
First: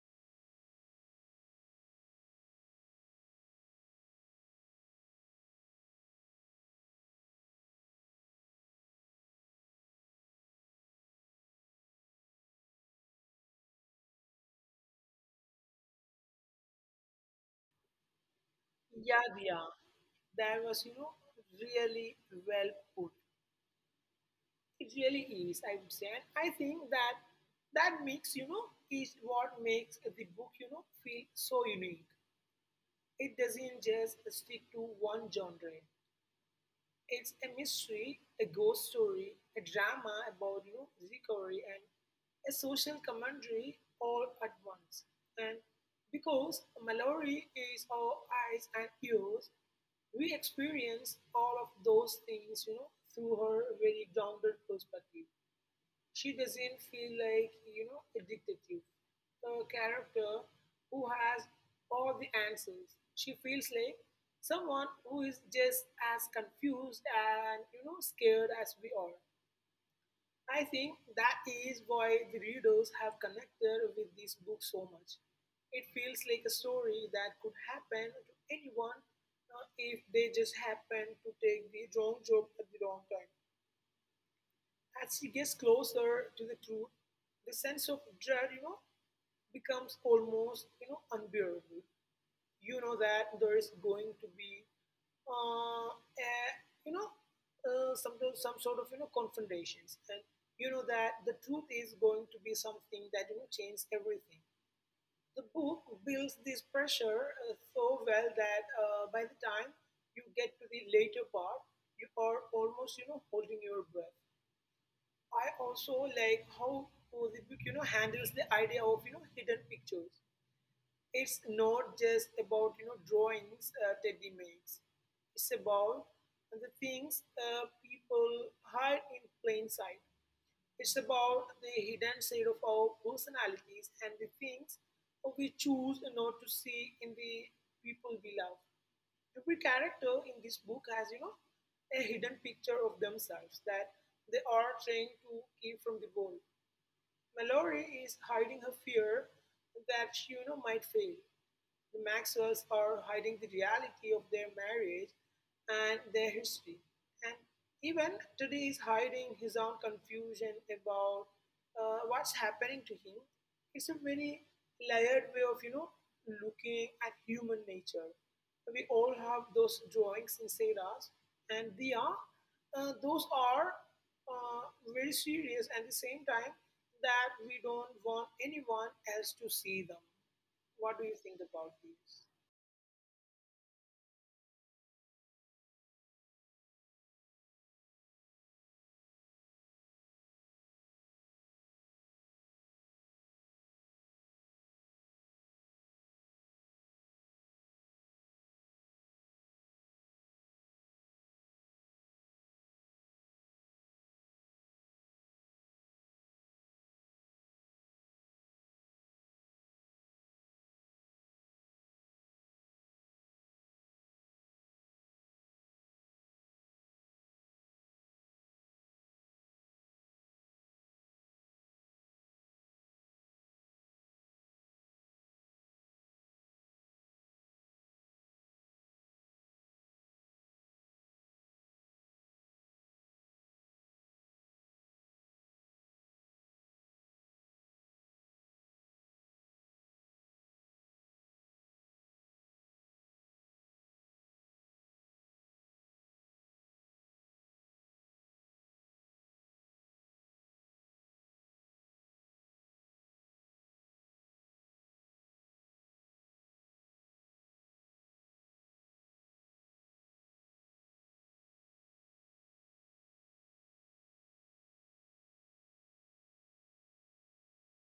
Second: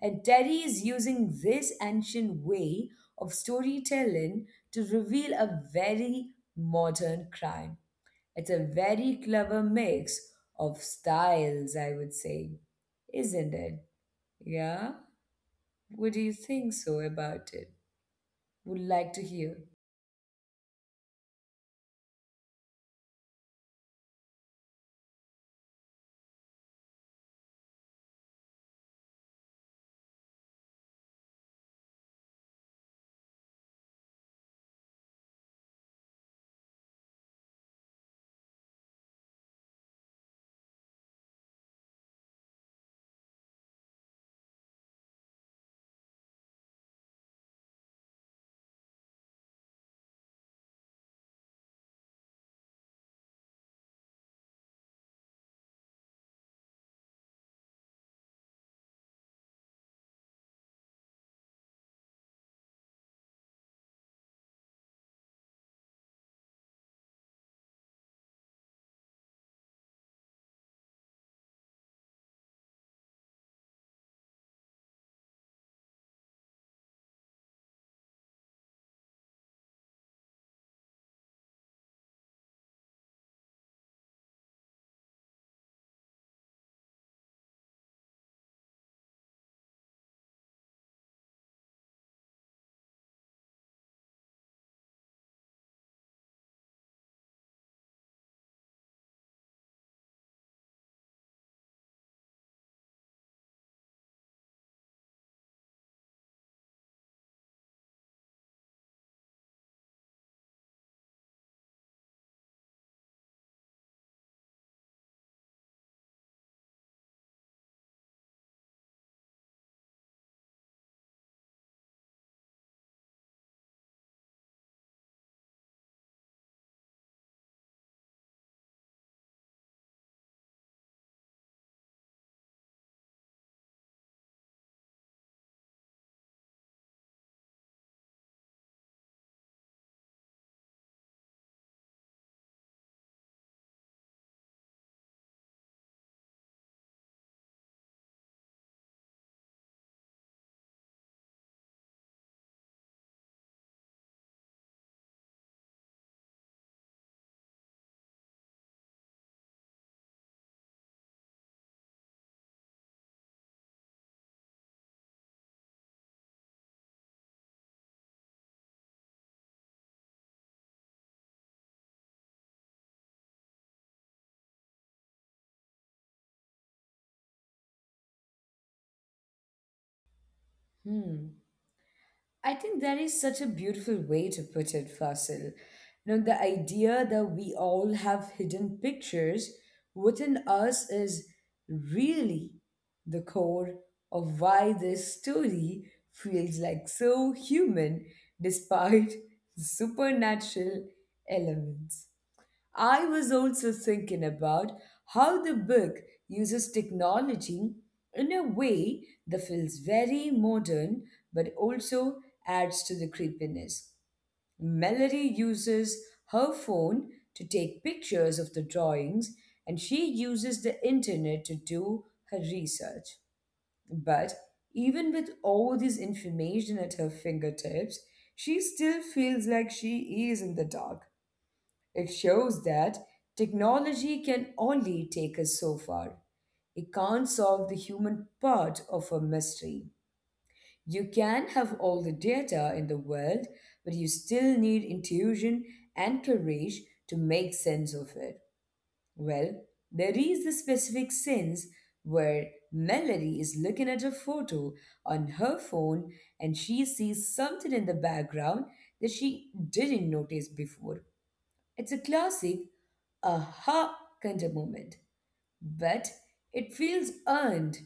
S1: And Terry is using this ancient way of storytelling to reveal a very modern crime. It's a very clever mix of styles, I would say, isn't it? Yeah? What do you think so about it? Would like to
S2: Yeah,
S1: hear.
S2: Dia. That was, really well put. It really is, I would say. And I think that that mix, is what makes the book, feel so unique. It doesn't just stick to one genre. It's a mystery, a ghost story, a drama about recovery, and a social commentary all at once. And because Mallory is our eyes and ears, we experience all of those things, through her very grounded perspective. She doesn't feel like, a detective, a character who has all the answers. She feels like someone who is just as confused and, scared as we are. I think that is why the readers have connected with this book so much. It feels like a story that could happen to anyone if they just happen to take the wrong job at the wrong time. As he gets closer to the truth, the sense of dread, becomes almost, unbearable. You know that there is going to be, a, you know, some sort of confrontations, and you know that the truth is going to be something that changes everything. The book builds this pressure so well that by the time you get to the later part, you are almost holding your breath. I also like how the book, handles the idea of hidden pictures. It's not just about drawings Teddy makes. It's about the things people hide in plain sight. It's about the hidden side of our personalities and the things we choose not to see in the people we love. Every character in this book has, a hidden picture of themselves that they are trying to keep from the world. Mallory is hiding her fear that she might fail. The Maxwells are hiding the reality of their marriage and their history. And even today is hiding his own confusion about what's happening to him. It's a very layered way of, looking at human nature. We all have those drawings inside us, and they are, those are uh, uh, very serious and at the same time that we don't want anyone else to see them. What do you
S1: Hmm.
S2: think about this?
S1: I think that is such a beautiful way to put it, Fasil. You know, the idea that we all have hidden pictures within us is really the core of why this story feels like so human despite supernatural elements. I was also thinking about how the book uses technology in a way that feels very modern but also adds to the creepiness. Melody uses her phone to take pictures of the drawings and she uses the internet to do her research. But even with all this information at her fingertips, she still feels like she is in the dark. It shows that technology can only take us so far. It can't solve the human part of a mystery. You can have all the data in the world, but you still need intuition and courage to make sense of it. Well, there is the specific sense where Melody is looking at a photo on her phone and she sees something in the background that she didn't notice before. It's a classic aha kind of moment, but it feels earned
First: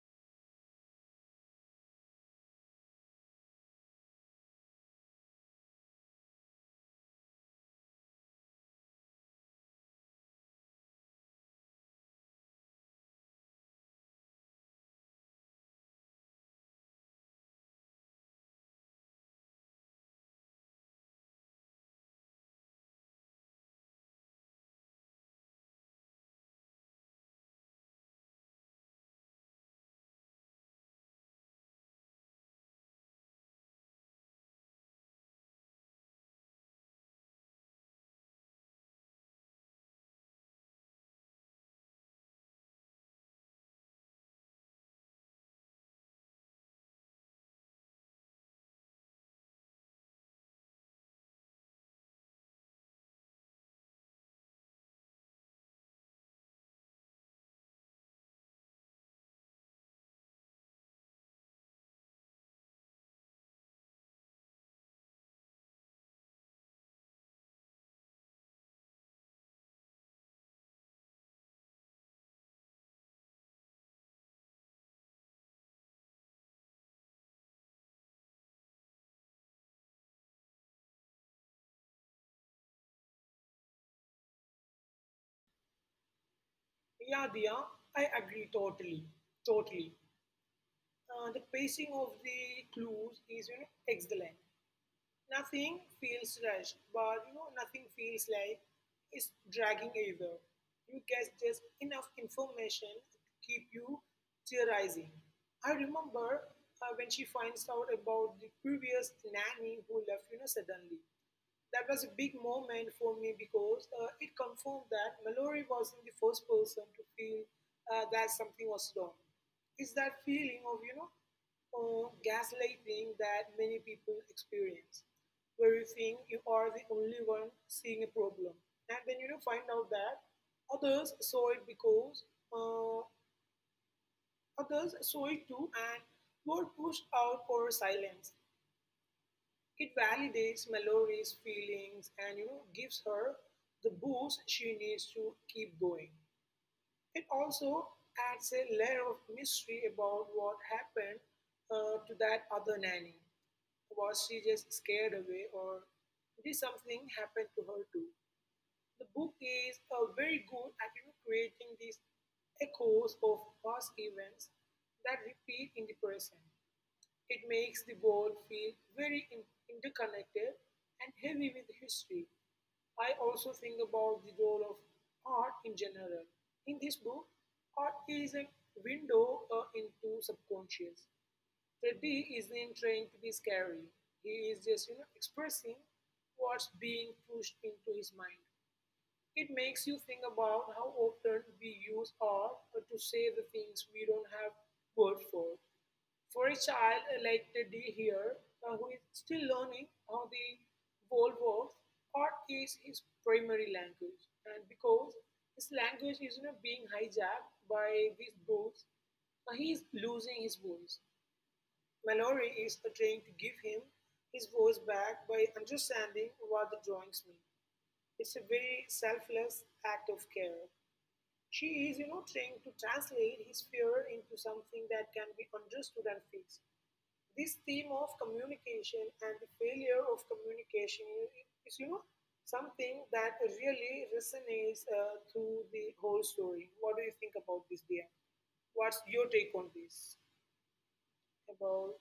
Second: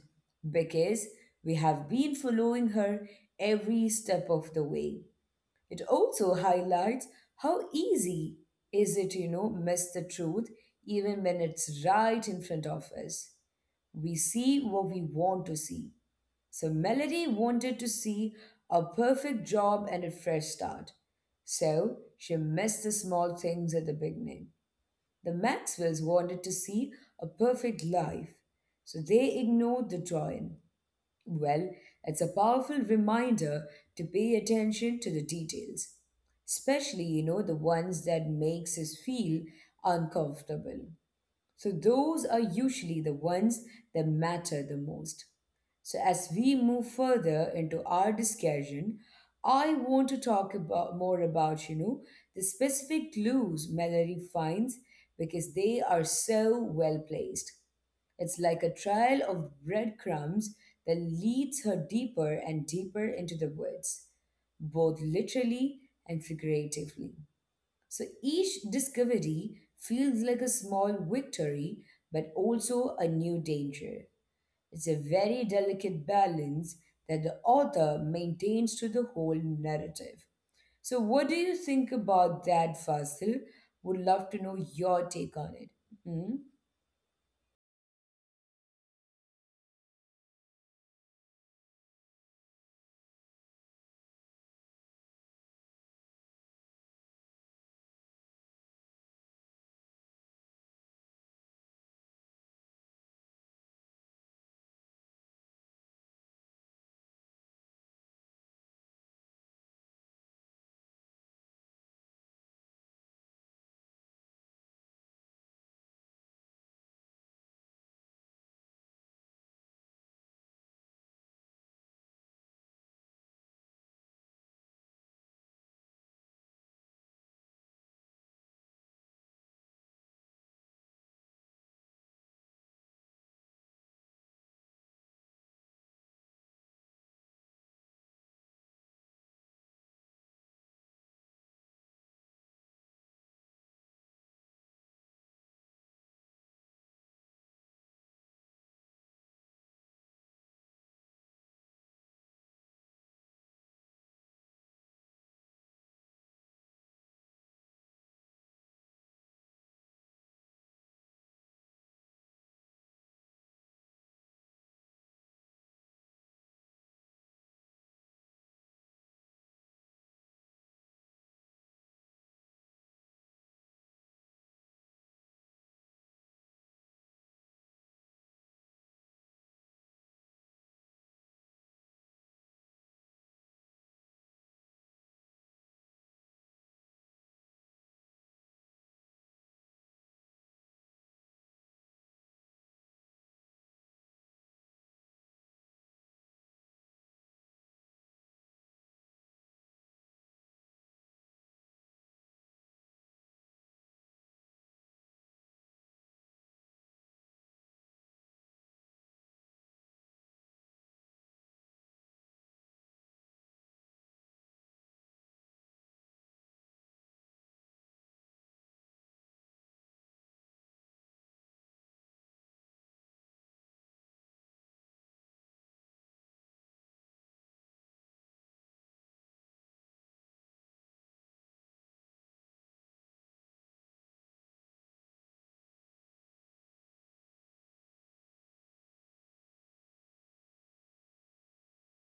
S1: because we have been following her every step of the way. It also highlights how easy is it, miss the truth even when it's right in front of us. We see what we want to see. So Melody wanted to see a perfect job and a fresh start. So she missed the small things at the beginning. The Maxwells wanted to see a perfect life, so they ignored the drawing. Well, it's a powerful reminder to pay attention to the details, especially, the ones that makes us feel uncomfortable. So those are usually the ones that matter the most. So as we move further into our discussion, I want to talk about more about, the specific clues Mallory finds because they are so well placed. It's like a trail of breadcrumbs that leads her deeper and deeper into the woods, both literally and figuratively. So each discovery feels like a small victory, but also a new danger. It's a very delicate balance that the author maintains to the whole narrative. So, what do you think about that, Fasil? Would love to know your take on it. Hmm?
S2: Yeah, Dia, I agree totally. Totally. The pacing of the clues is excellent. Nothing feels rushed, but nothing feels like it's dragging either. You get just enough information to keep you theorizing. I remember when she finds out about the previous nanny who left, suddenly. That was a big moment for me because it confirmed that Mallory wasn't the first person to feel that something was wrong. It's that feeling of, gaslighting that many people experience, where you think you are the only one seeing a problem. And then, find out that others saw it because uh, others saw it too and were pushed out or silenced. It validates Mallory's feelings and gives her the boost she needs to keep going. It also adds a layer of mystery about what happened to that other nanny. Was she just scared away, or did something happen to her too? The book is very good at creating these echoes of past events that repeat in the present. It makes the world feel very interconnected and heavy with history. I also think about the role of art in general. In this book, art is a window into subconscious. Teddy isn't trying to be scary. He is just, expressing what's being pushed into his mind. It makes you think about how often we use art to say the things we don't have words for. For a child like Teddy here, who is still learning how the world works, art is his primary language. And because his language is being hijacked by these books, he is losing his voice. Mallory is trying to give him his voice back by understanding what the drawings mean. It's a very selfless act of care. She is, trying to translate his fear into something that can be understood and fixed. This theme of communication and the failure of communication is, something that really resonates through the whole story. What do you think about this, dear? What's your take on this about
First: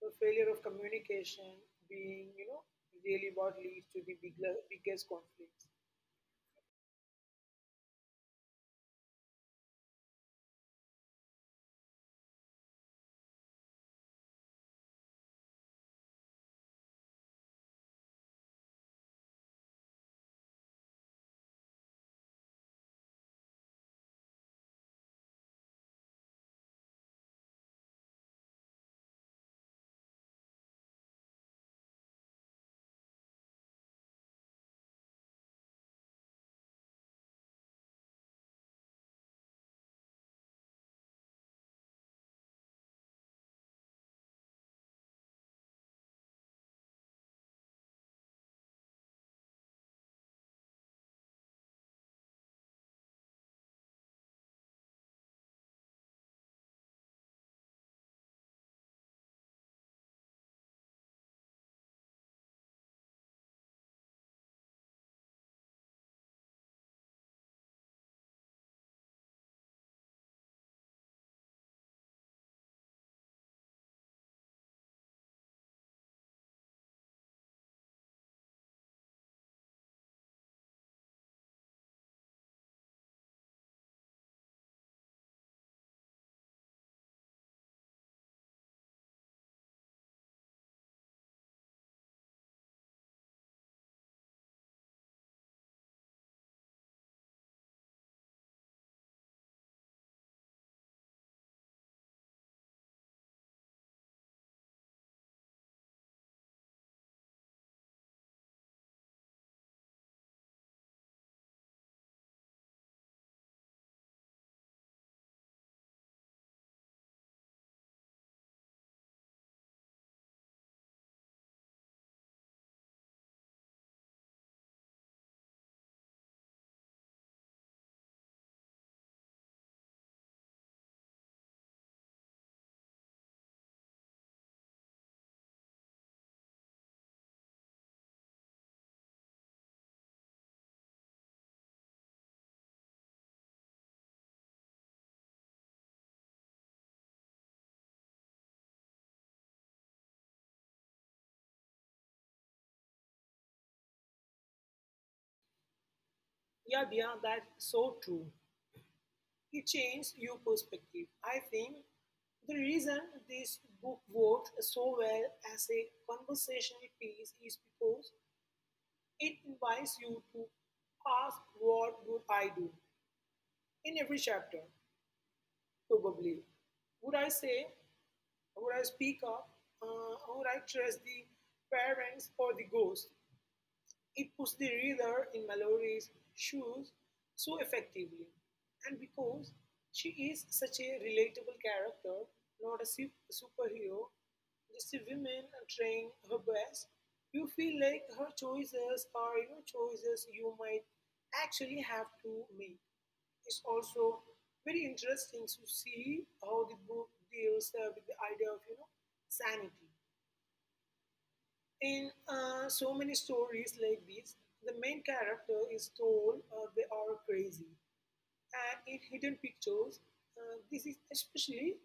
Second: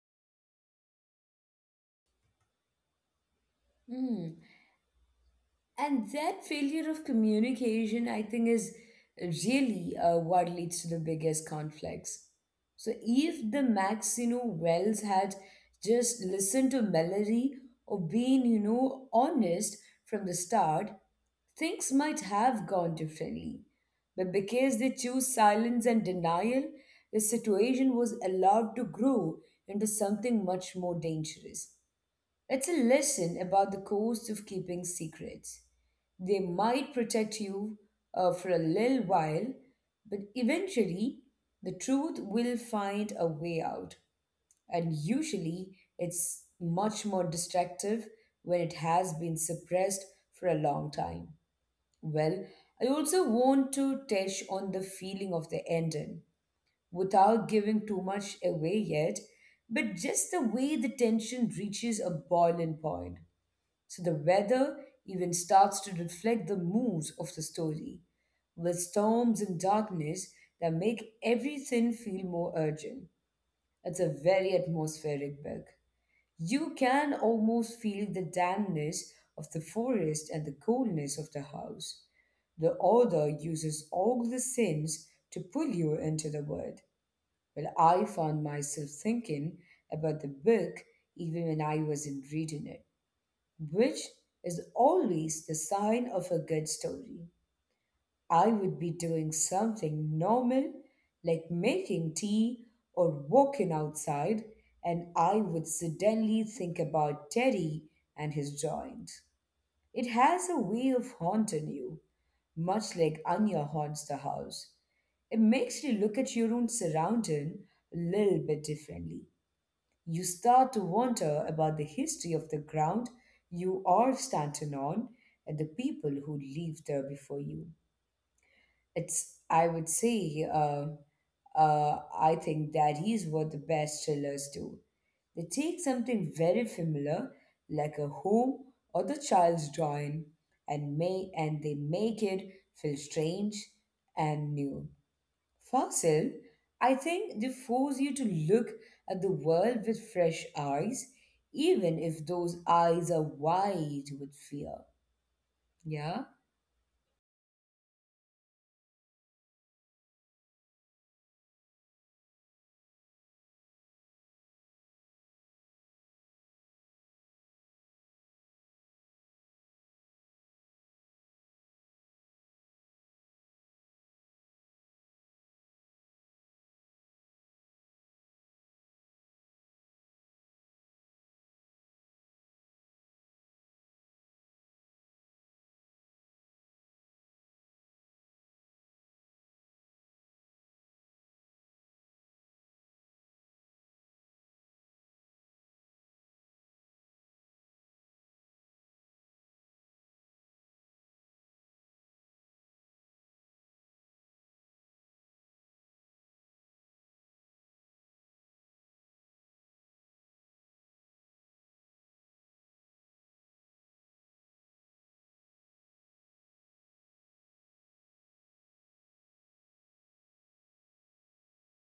S2: the failure of communication being, really what leads to the big,
S1: Hmm.
S2: biggest conflicts?
S1: And that failure of communication, I think, is really what leads to the biggest conflicts. So if the Max, Wells had just listened to Melody or been, honest from the start, things might have gone differently. But because they chose silence and denial, the situation was allowed to grow into something much more dangerous. It's a lesson about the cost of keeping secrets. They might protect you for a little while, but eventually the truth will find a way out. And usually it's much more destructive when it has been suppressed for a long time. Well, I also want to touch on the feeling of the ending without giving too much away yet, but just the way the tension reaches a boiling point. So the weather even starts to reflect the moods of the story, with storms and darkness that make everything feel more urgent. It's a very atmospheric book. You can almost feel the dampness of the forest and the coldness of the house. The author uses all the sins to pull you into the world. Well, I found myself thinking about the book even when I wasn't reading it, which is always the sign of a good story. I would be doing something normal, like making tea or walking outside, and I would suddenly think about Teddy and his joint. It has a way of haunting you, much like Anya haunts the house. It makes you look at your own surrounding a little bit differently. You start to wonder about the history of the ground you are standing on and the people who lived there before you. It's, I would say, I think that is what the best thrillers do. They take something very familiar, like a home or the child's drawing, and they make it feel strange and new. Fossil, I think they force you to look at the world with fresh eyes, even if those eyes are wide with fear. Yeah?
S2: Yeah, Dia, that's so true. It changed your perspective. I think the reason this book works so well as a conversational piece is because it invites you to ask what would I do in every chapter, probably. Would I say, would I speak up, would I trust the parents or the ghost? It puts the reader in Mallory's shoes so effectively. And because she is such a relatable character, not a superhero, just a woman trying her best, you feel like her choices are choices you might actually have to make. It's also very interesting to see how the book deals with the idea of sanity in so many stories like this, the main character is told they are crazy. And in Hidden Pictures, this is especially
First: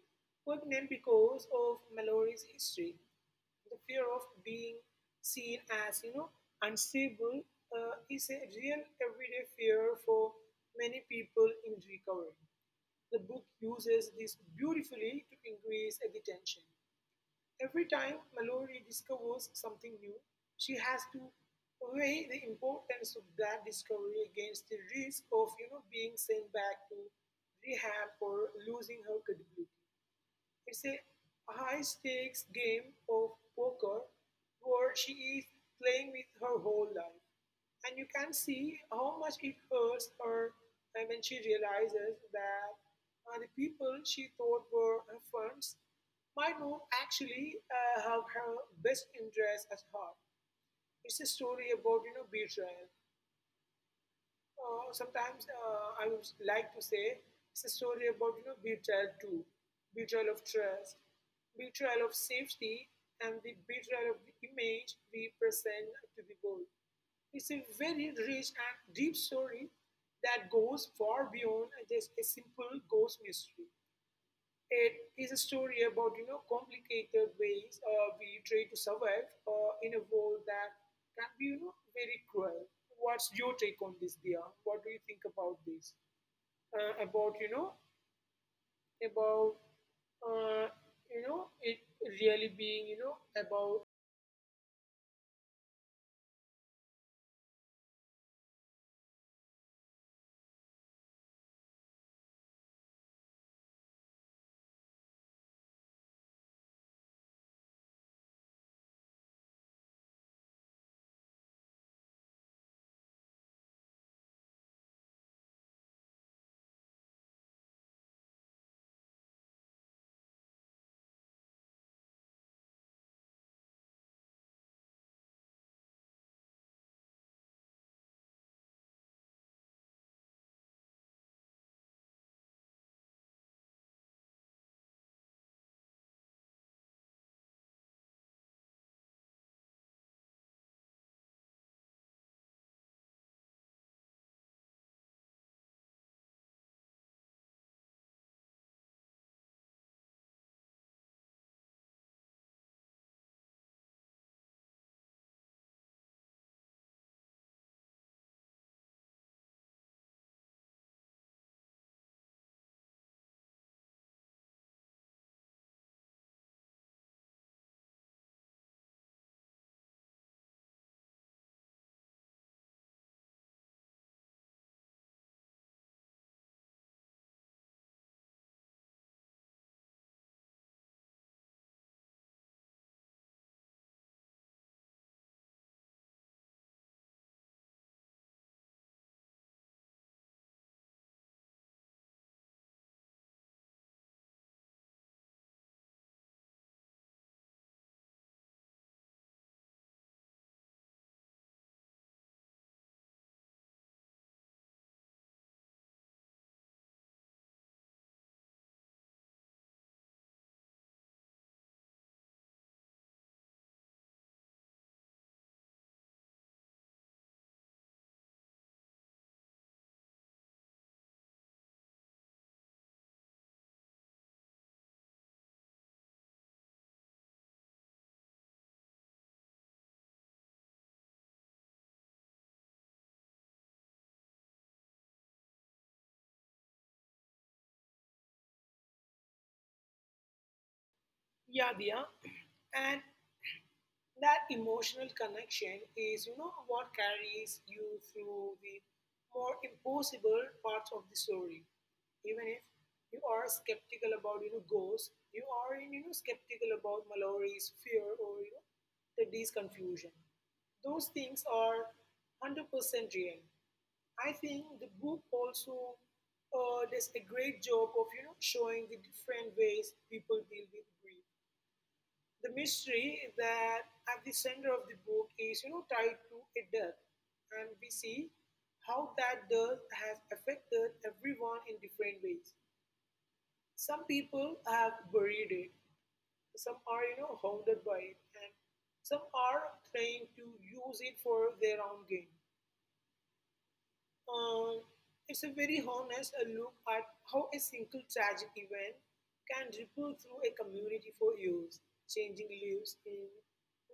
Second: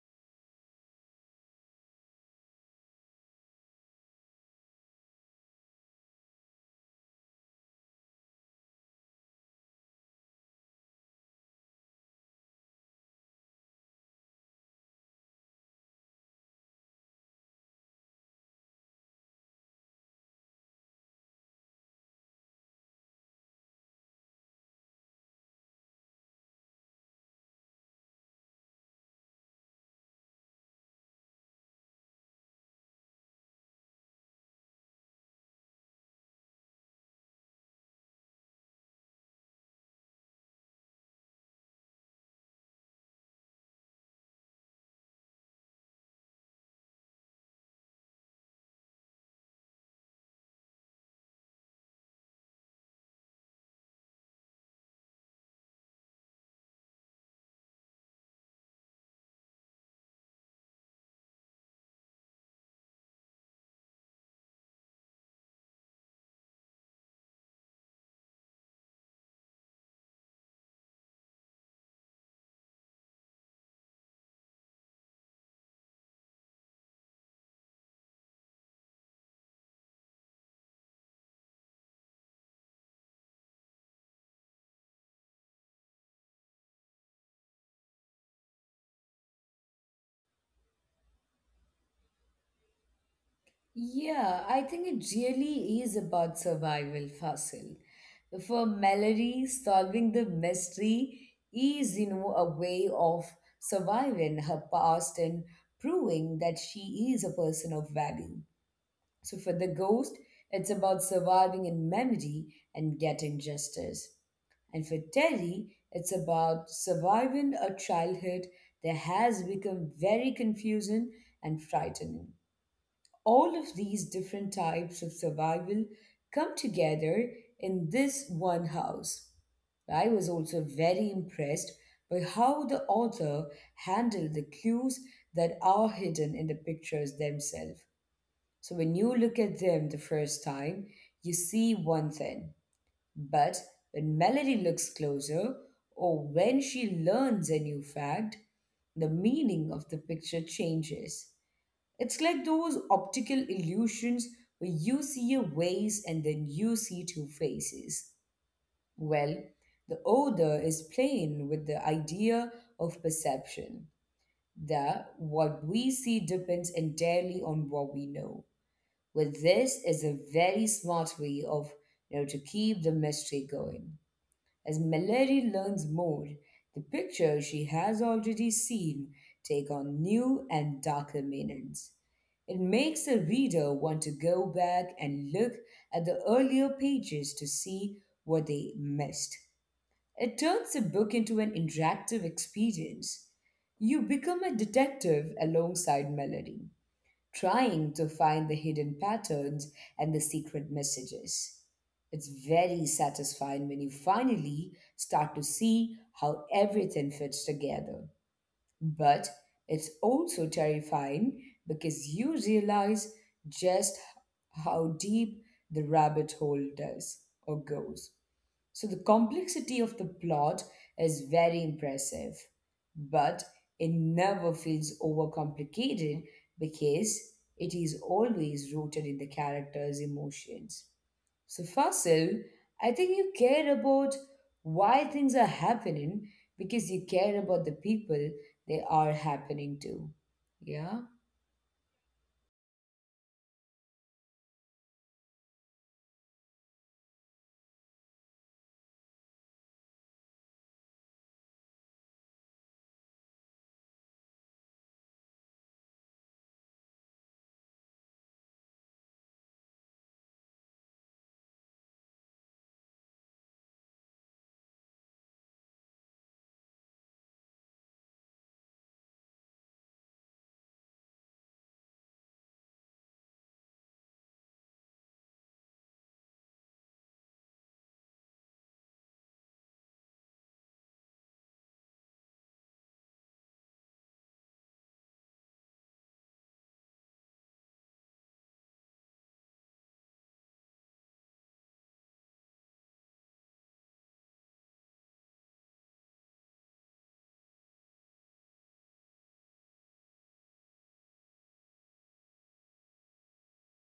S2: pertinent because of Mallory's history. The fear of being seen as, unstable is a real everyday fear for many people in recovery. The book uses this beautifully to increase the tension. Every time Mallory discovers something new, she has to weigh the importance of that discovery against the risk of being sent back to rehab or losing her credibility. It's a high stakes game of poker where she is playing with her whole life, and you can see how much it hurts her when she realizes that the people she thought were her friends might not actually have her best interests at heart. It's a story about betrayal, sometimes I would like to say it's a story about betrayal too, betrayal of trust, betrayal of safety, and the betrayal of the image we present to the world. It's a very rich and deep story that goes far beyond just a simple ghost mystery. It is a story about complicated ways we try to survive in a world that can be very cruel. What's your take on this, Dia? What do you think about this? Uh, about you know about uh, you know it really being you know about
S1: Yeah, I think it really is about survival, Fossil. For Mallory, solving the mystery is, you know, a way of surviving her past and proving that she is a person of value. So for the ghost, it's about surviving in memory and getting justice. And for Terry, it's about surviving a childhood that has become very confusing and frightening. All of these different types of survival come together in this one house. I was also very impressed by how the author handled the clues that are hidden in the pictures themselves. So when you look at them the first time, you see one thing. But when Melody looks closer, or when she learns a new fact, the meaning of the picture changes. It's like those optical illusions where you see a vase and then you see two faces. Well, the odor is playing with the idea of perception, that what we see depends entirely on what we know. With this is a very smart way of, you know, to keep the mystery going. As melody learns more, the pictures she has already seen take on new and darker meanings. It makes the reader want to go back and look at the earlier pages to see what they missed. It turns the book into an interactive experience. You become a detective alongside melody, trying to find the hidden patterns and the secret messages. It's very satisfying when you finally start to see how everything fits together. But it's also terrifying because you realize just how deep the rabbit hole does or goes. So the complexity of the plot is very impressive, but it never feels overcomplicated because it is always rooted in the character's emotions. So Fasil, I think you care about why things are happening because you care about the people they are happening to. Yeah?
S2: yeah, Dia. And that emotional connection is what carries you through the more impossible parts of the story even if you are skeptical about ghosts, you are skeptical about mallory's fear or teddy's confusion, those things are 100% real. I think the book also does a great job of showing the different ways people deal with grief. The mystery that at the center of the book is, tied to a death, and we see how that death has affected everyone in different ways. Some people have buried it, some are, haunted by it, and some are trying to use it for their own gain. Um, it's a very honest look at how a single tragic event can ripple through a community for years, changing lives in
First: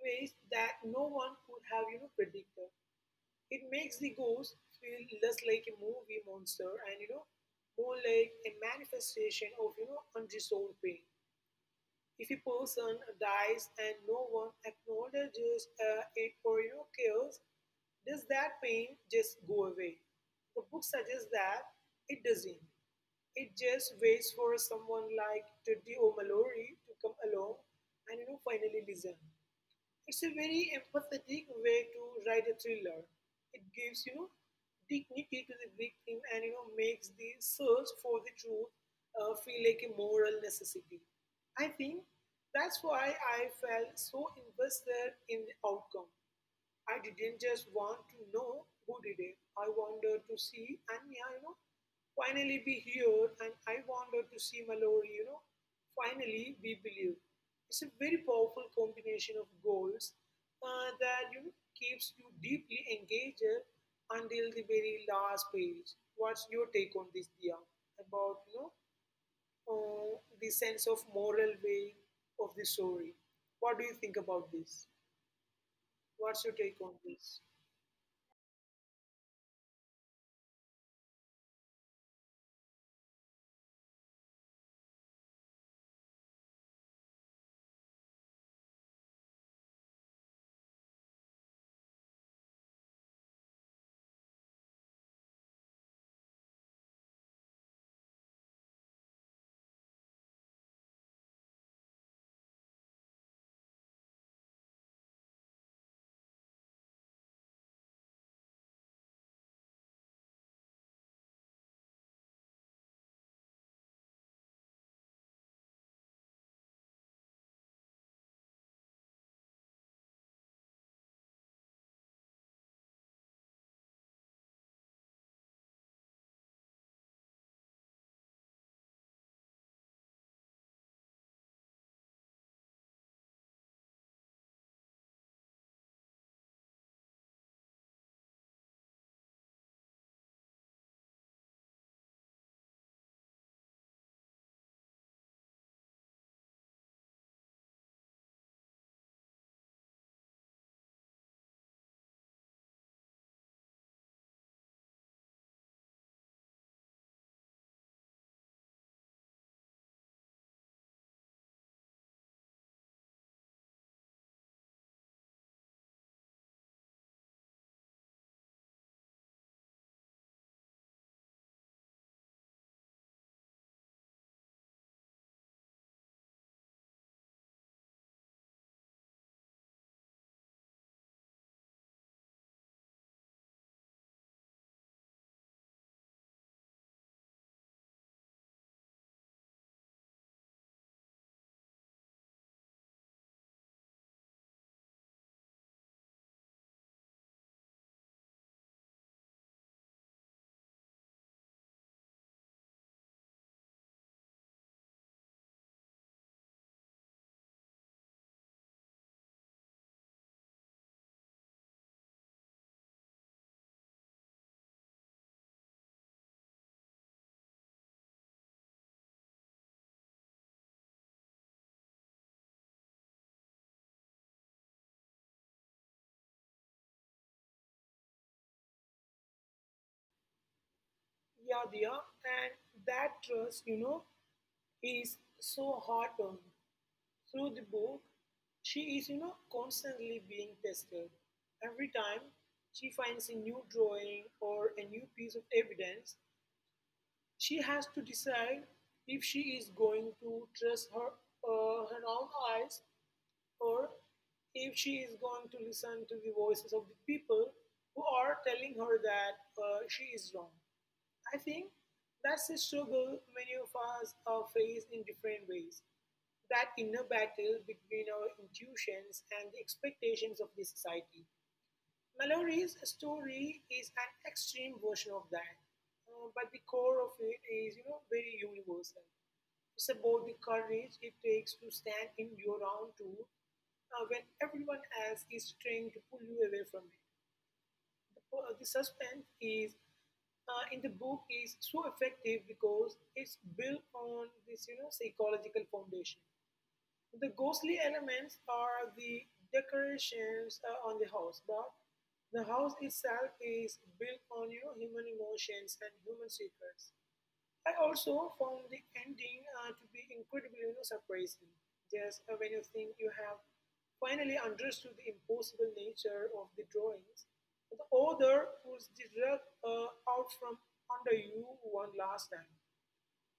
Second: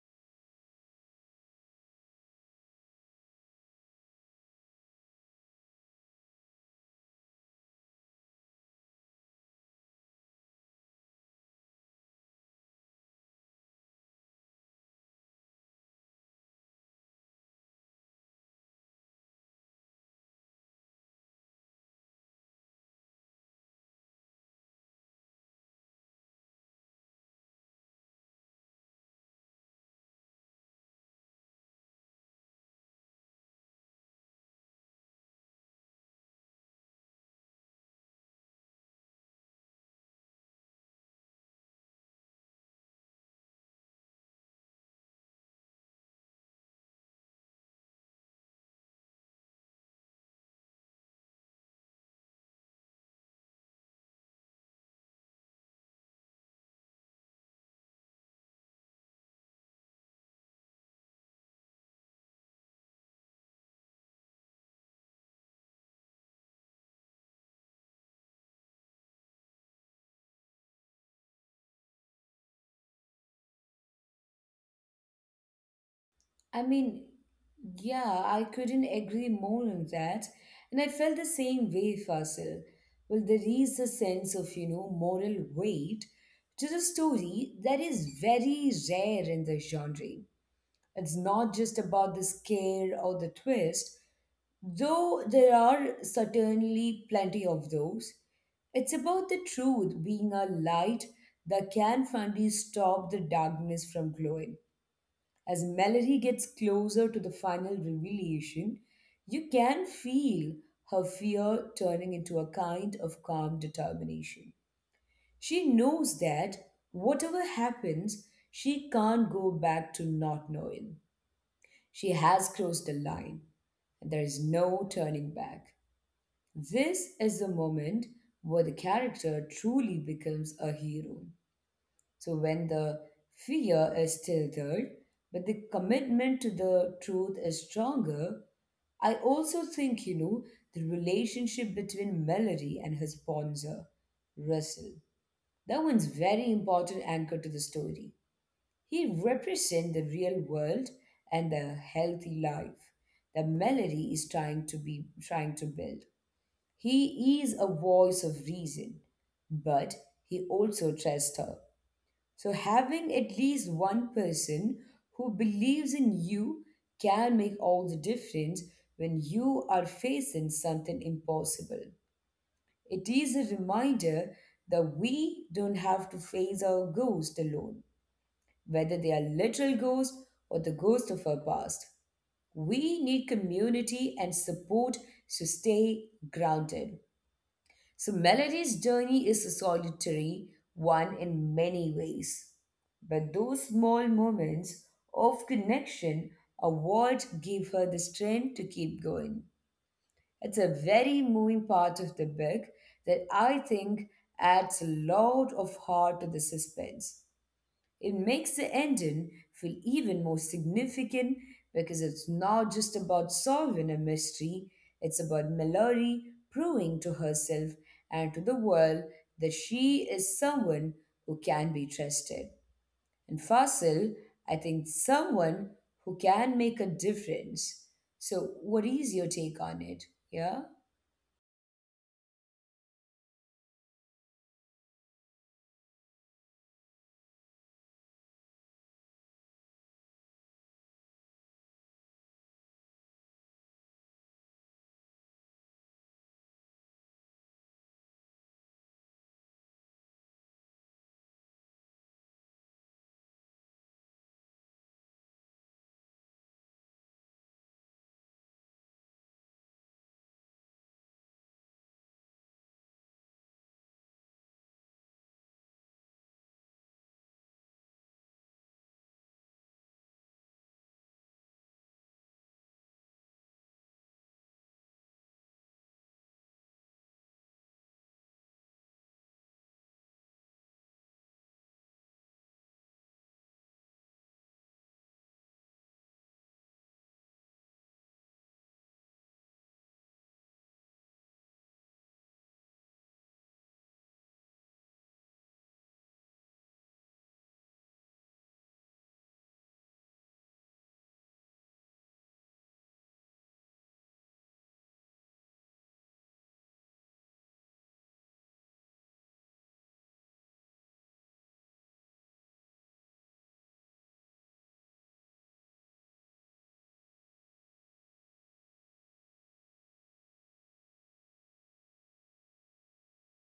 S2: ways that no one could have predicted. It makes the ghost feel less like a movie monster and more like a manifestation of unresolved pain. If a person dies and no one acknowledges it or cares, does that pain just go away? The book suggests that it doesn't. It just waits for someone like Teddy O'Mallory to come along and finally listen. It's a very empathetic way to write a thriller. It gives dignity to the victim and makes the search for the truth feel like a moral necessity. I think that's why I felt so invested in the outcome. I didn't just want to know who did it. I wanted to see Anya, finally be heard, and I wanted to see Mallory, finally be believed. It's a very powerful combination of goals that keeps you deeply engaged until the very last page. What's your take on this, Dia, about uh, the sense of moral weight of the story? What do you think about this? What's your
S1: I
S2: take on
S1: mean,
S2: this?
S1: yeah, I couldn't agree more on that. And I felt the same way, Fasil. Well, there is a sense of, you know, moral weight to the story that is very rare in the genre. It's not just about the scare or the twist, though there are certainly plenty of those. It's about the truth being a light that can finally stop the darkness from glowing. As Melody gets closer to the final revelation, you can feel her fear turning into a kind of calm determination. She knows that whatever happens, she can't go back to not knowing. She has crossed the line, and there is no turning back. This is the moment where the character truly becomes a hero. So when the fear is tilted, but the commitment to the truth is stronger, I also think, you know, the relationship between Melody and her sponsor, Russell, that one's very important anchor to the story. He represents the real world and the healthy life that Melody is trying to build. He is a voice of reason, but he also trusts her. So, having at least one person who believes in you can make all the difference when you are facing something impossible. It is a reminder that we don't have to face our ghosts alone, whether they are literal ghosts or the ghost of our past. We need community and support to stay grounded. So Melody's journey is a solitary one in many ways. But those small moments of connection are what give her the strength to keep going. It's a very moving part of the book that I think adds a lot of heart to the suspense. It makes the ending feel even more significant because it's not just about solving a mystery, it's about Mallory proving to herself and to the world that she is someone who can be trusted. And Fasil, I think, someone who can make a difference. So, what is your take on it? Yeah?
S2: Yadnya, and that trust, is so hard earned. Through the book, she is, constantly being tested. Every time she finds a new drawing or a new piece of evidence, she has to decide if she is going to trust her own eyes, or if she is going to listen to the voices of the people who are telling her that she is wrong. I think that's a struggle many of us face in different ways. That inner battle between our intuitions and the expectations of the society. Mallory's story is an extreme version of that, but the core of it is, very universal. It's about the courage it takes to stand in your own truth when everyone else is trying to pull you away from it. The suspense is in the book is so effective because it's built on this psychological foundation. The ghostly elements are the decorations on the house, but the house itself is built on human emotions and human secrets. I also found the ending to be incredibly surprising. Just when you think you have finally understood the impossible nature of the drawings, the author pulls the rug out from under you one last time.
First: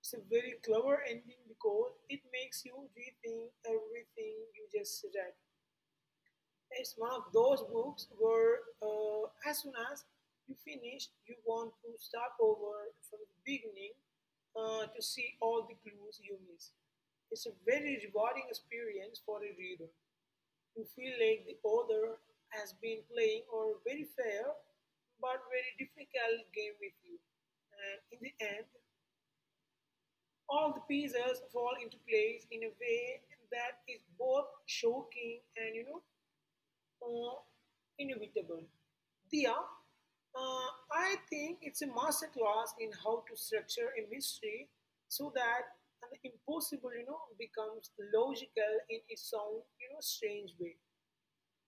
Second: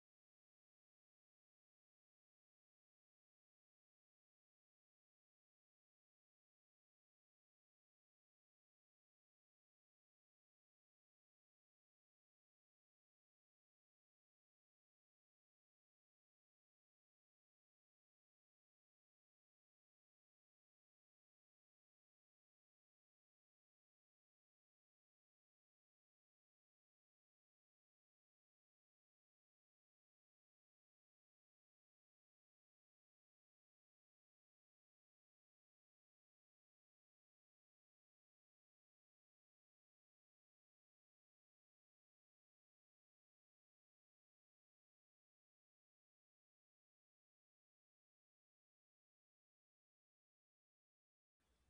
S2: It's a very clever ending because it makes you rethink everything you just read. It's one of those books where, as soon as you finish, you want to start over from the beginning to see all the clues you missed. It's a very rewarding experience for a reader. You feel like the author has been playing a very fair but very difficult game with you. And in the end, all the pieces fall into place in a way that is both shocking and you know or inevitable. Diya, I think it's a masterclass in how to structure a mystery so that the impossible, becomes logical in its own, strange way.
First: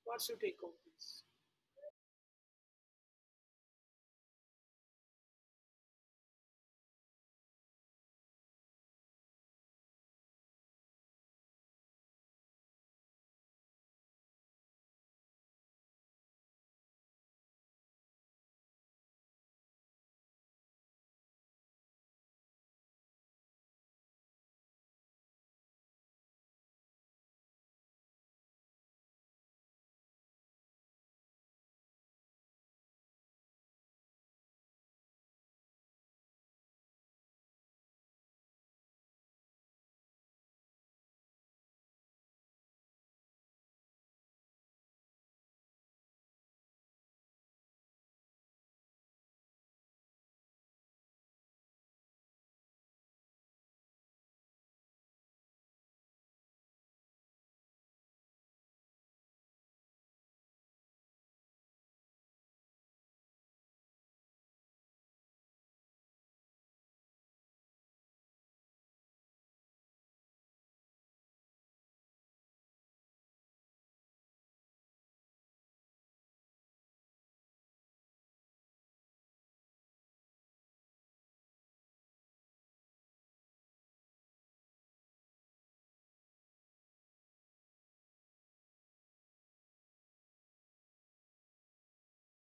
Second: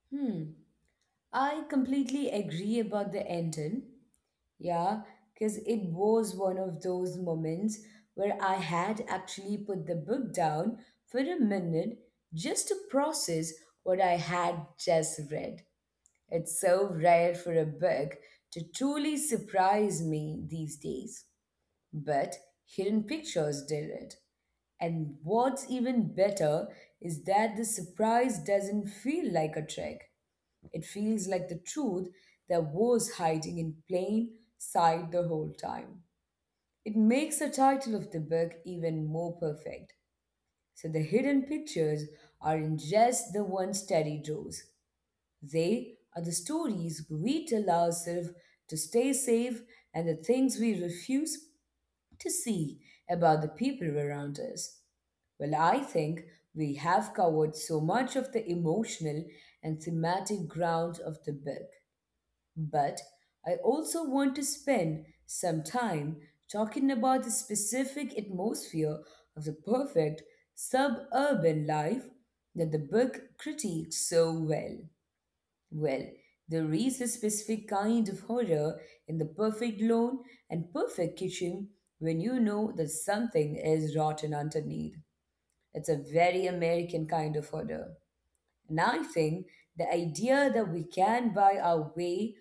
S2: What's your
S1: Hmm.
S2: take on this?
S1: I completely agree about the ending. Yeah, because it was one of those moments where I had actually put the book down for a minute just to process what I had just read. It's so rare for a book to truly surprise me these days. But Hidden Pictures did it. And what's even better is that the surprise doesn't feel like a trick. It feels like the truth that was hiding in plain sight the whole time. It makes the title of the book even more perfect. So the hidden pictures aren't just the ones Teddy draws. They are the stories we tell ourselves to stay safe and the things we refuse to see about the people around us. Well, I think we have covered so much of the emotional and thematic ground of the book. But I also want to spend some time talking about the specific atmosphere of the perfect suburban life that the book critiques so well. Well, there is a specific kind of horror in the perfect lawn and perfect kitchen when you know that something is rotten underneath. It's a very American kind of horror, and I think the idea that we can buy our way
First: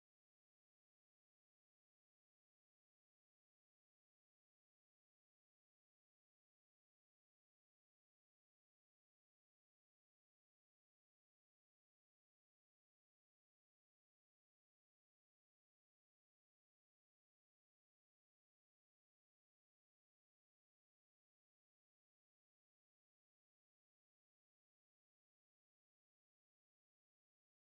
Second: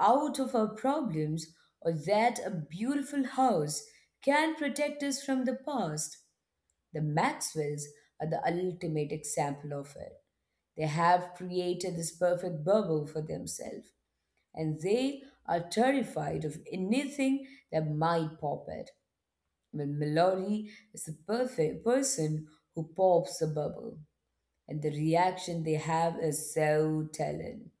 S1: out of our problems or that a beautiful house can protect us from the past, the Maxwells are the ultimate example of it. They have created this perfect bubble for themselves, and they are terrified of anything that might pop it. Well, Mallory is the perfect person who pops the bubble, and the reaction they have is so telling.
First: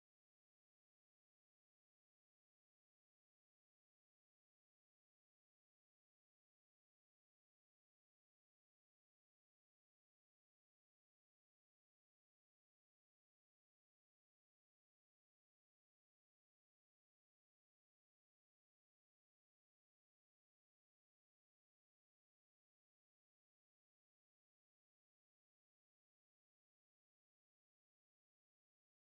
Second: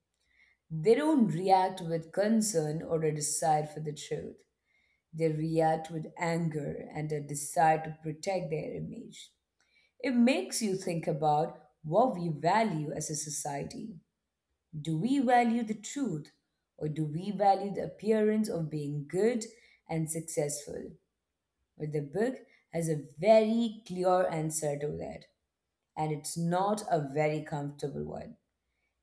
S1: They don't react with concern or a desire for the truth. They react with anger and a desire to protect their image. It makes you think about what we value as a society. Do we value the truth, or do we value the appearance of being good and successful? But the book has a very clear answer to that, and it's not a very comfortable one.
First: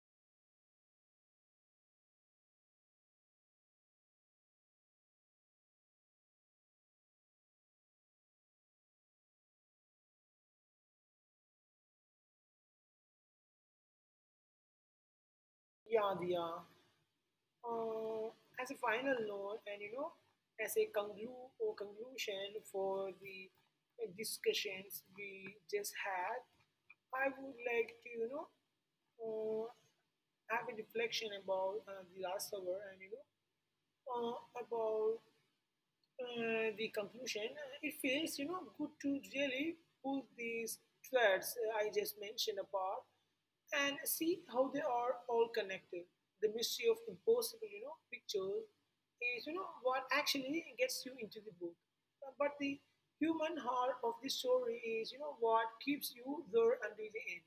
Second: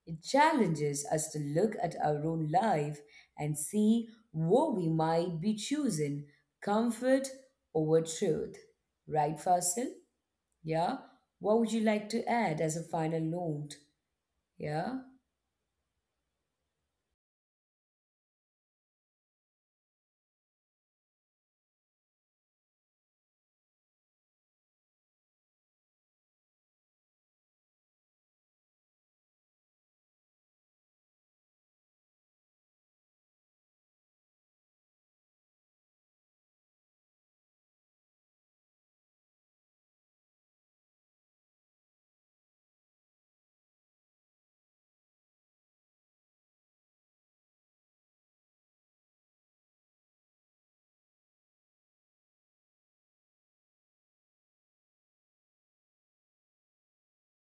S1: It challenges us to look at our own life and see what we might be choosing comfort over truth. Right, Fasil? Yeah? What would you like to add as a final note? Yeah?
S2: Yeah, Diya. Uh, as a final note, and as a conclu- or conclusion for the discussions we just had, I would like to, uh, have a reflection about the last hour and uh, about the conclusion, it feels good to really pull these threads I just mentioned apart and see how they are all connected. The mystery of impossible, pictures is what actually gets you into the book. But the human heart of the story is what keeps you there until the end.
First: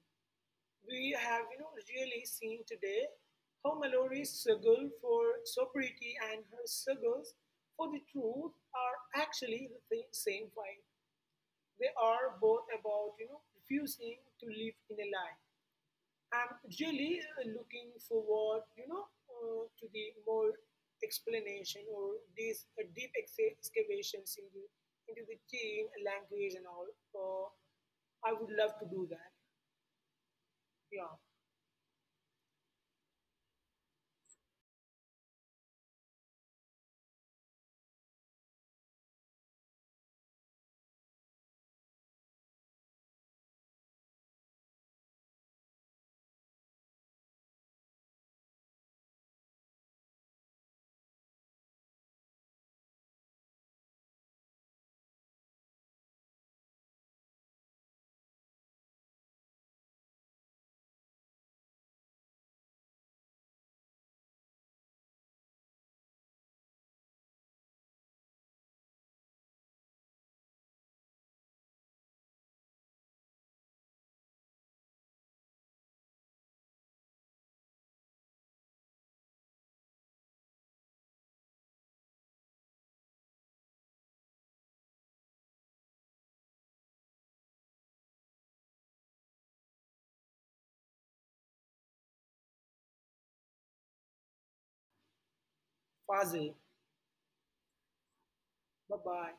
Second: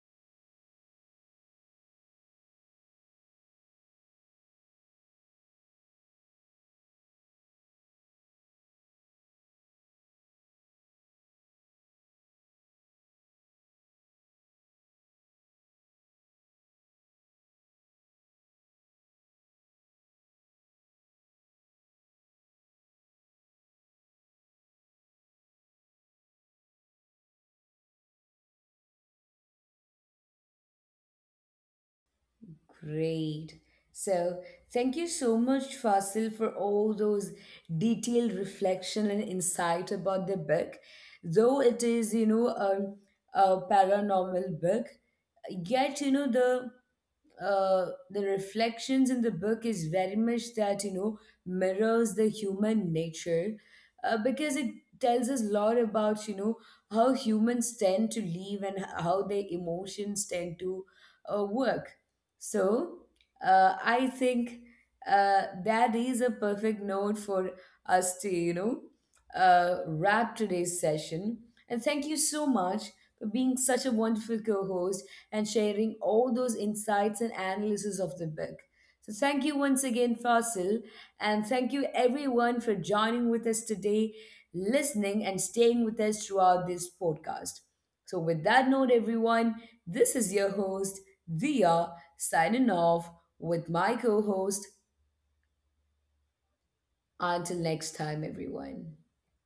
S2: We have really seen today how Mallory struggle for sobriety and her struggles for the truth are actually the same fight. They are both about refusing to live in a lie, and really looking forward to the more explanation or these deep excavations into the gene language and all. Uh, I would love to do that. Yeah,
S1: Great. So, thank you so much, Fasil, for all those detailed reflection and insight about the book. Though it is, you know, a paranormal book, yet, you know, the reflections in the book is very much that, you know, mirrors the human nature, because it tells us a lot about, you know, how humans tend to live and how their emotions tend to work. So, I think that is a perfect note for us to, you know, wrap today's session, and thank you so much for being such a wonderful co-host and sharing all those insights and analysis of the book. So, thank you once again, Fasil, and thank you everyone for joining with us today, listening, and staying with us throughout this podcast. So, with that note, everyone, this is your host, Dia, signing off with my co host.
S2: Fazil.
S1: Until next time, everyone.
S2: Bye bye.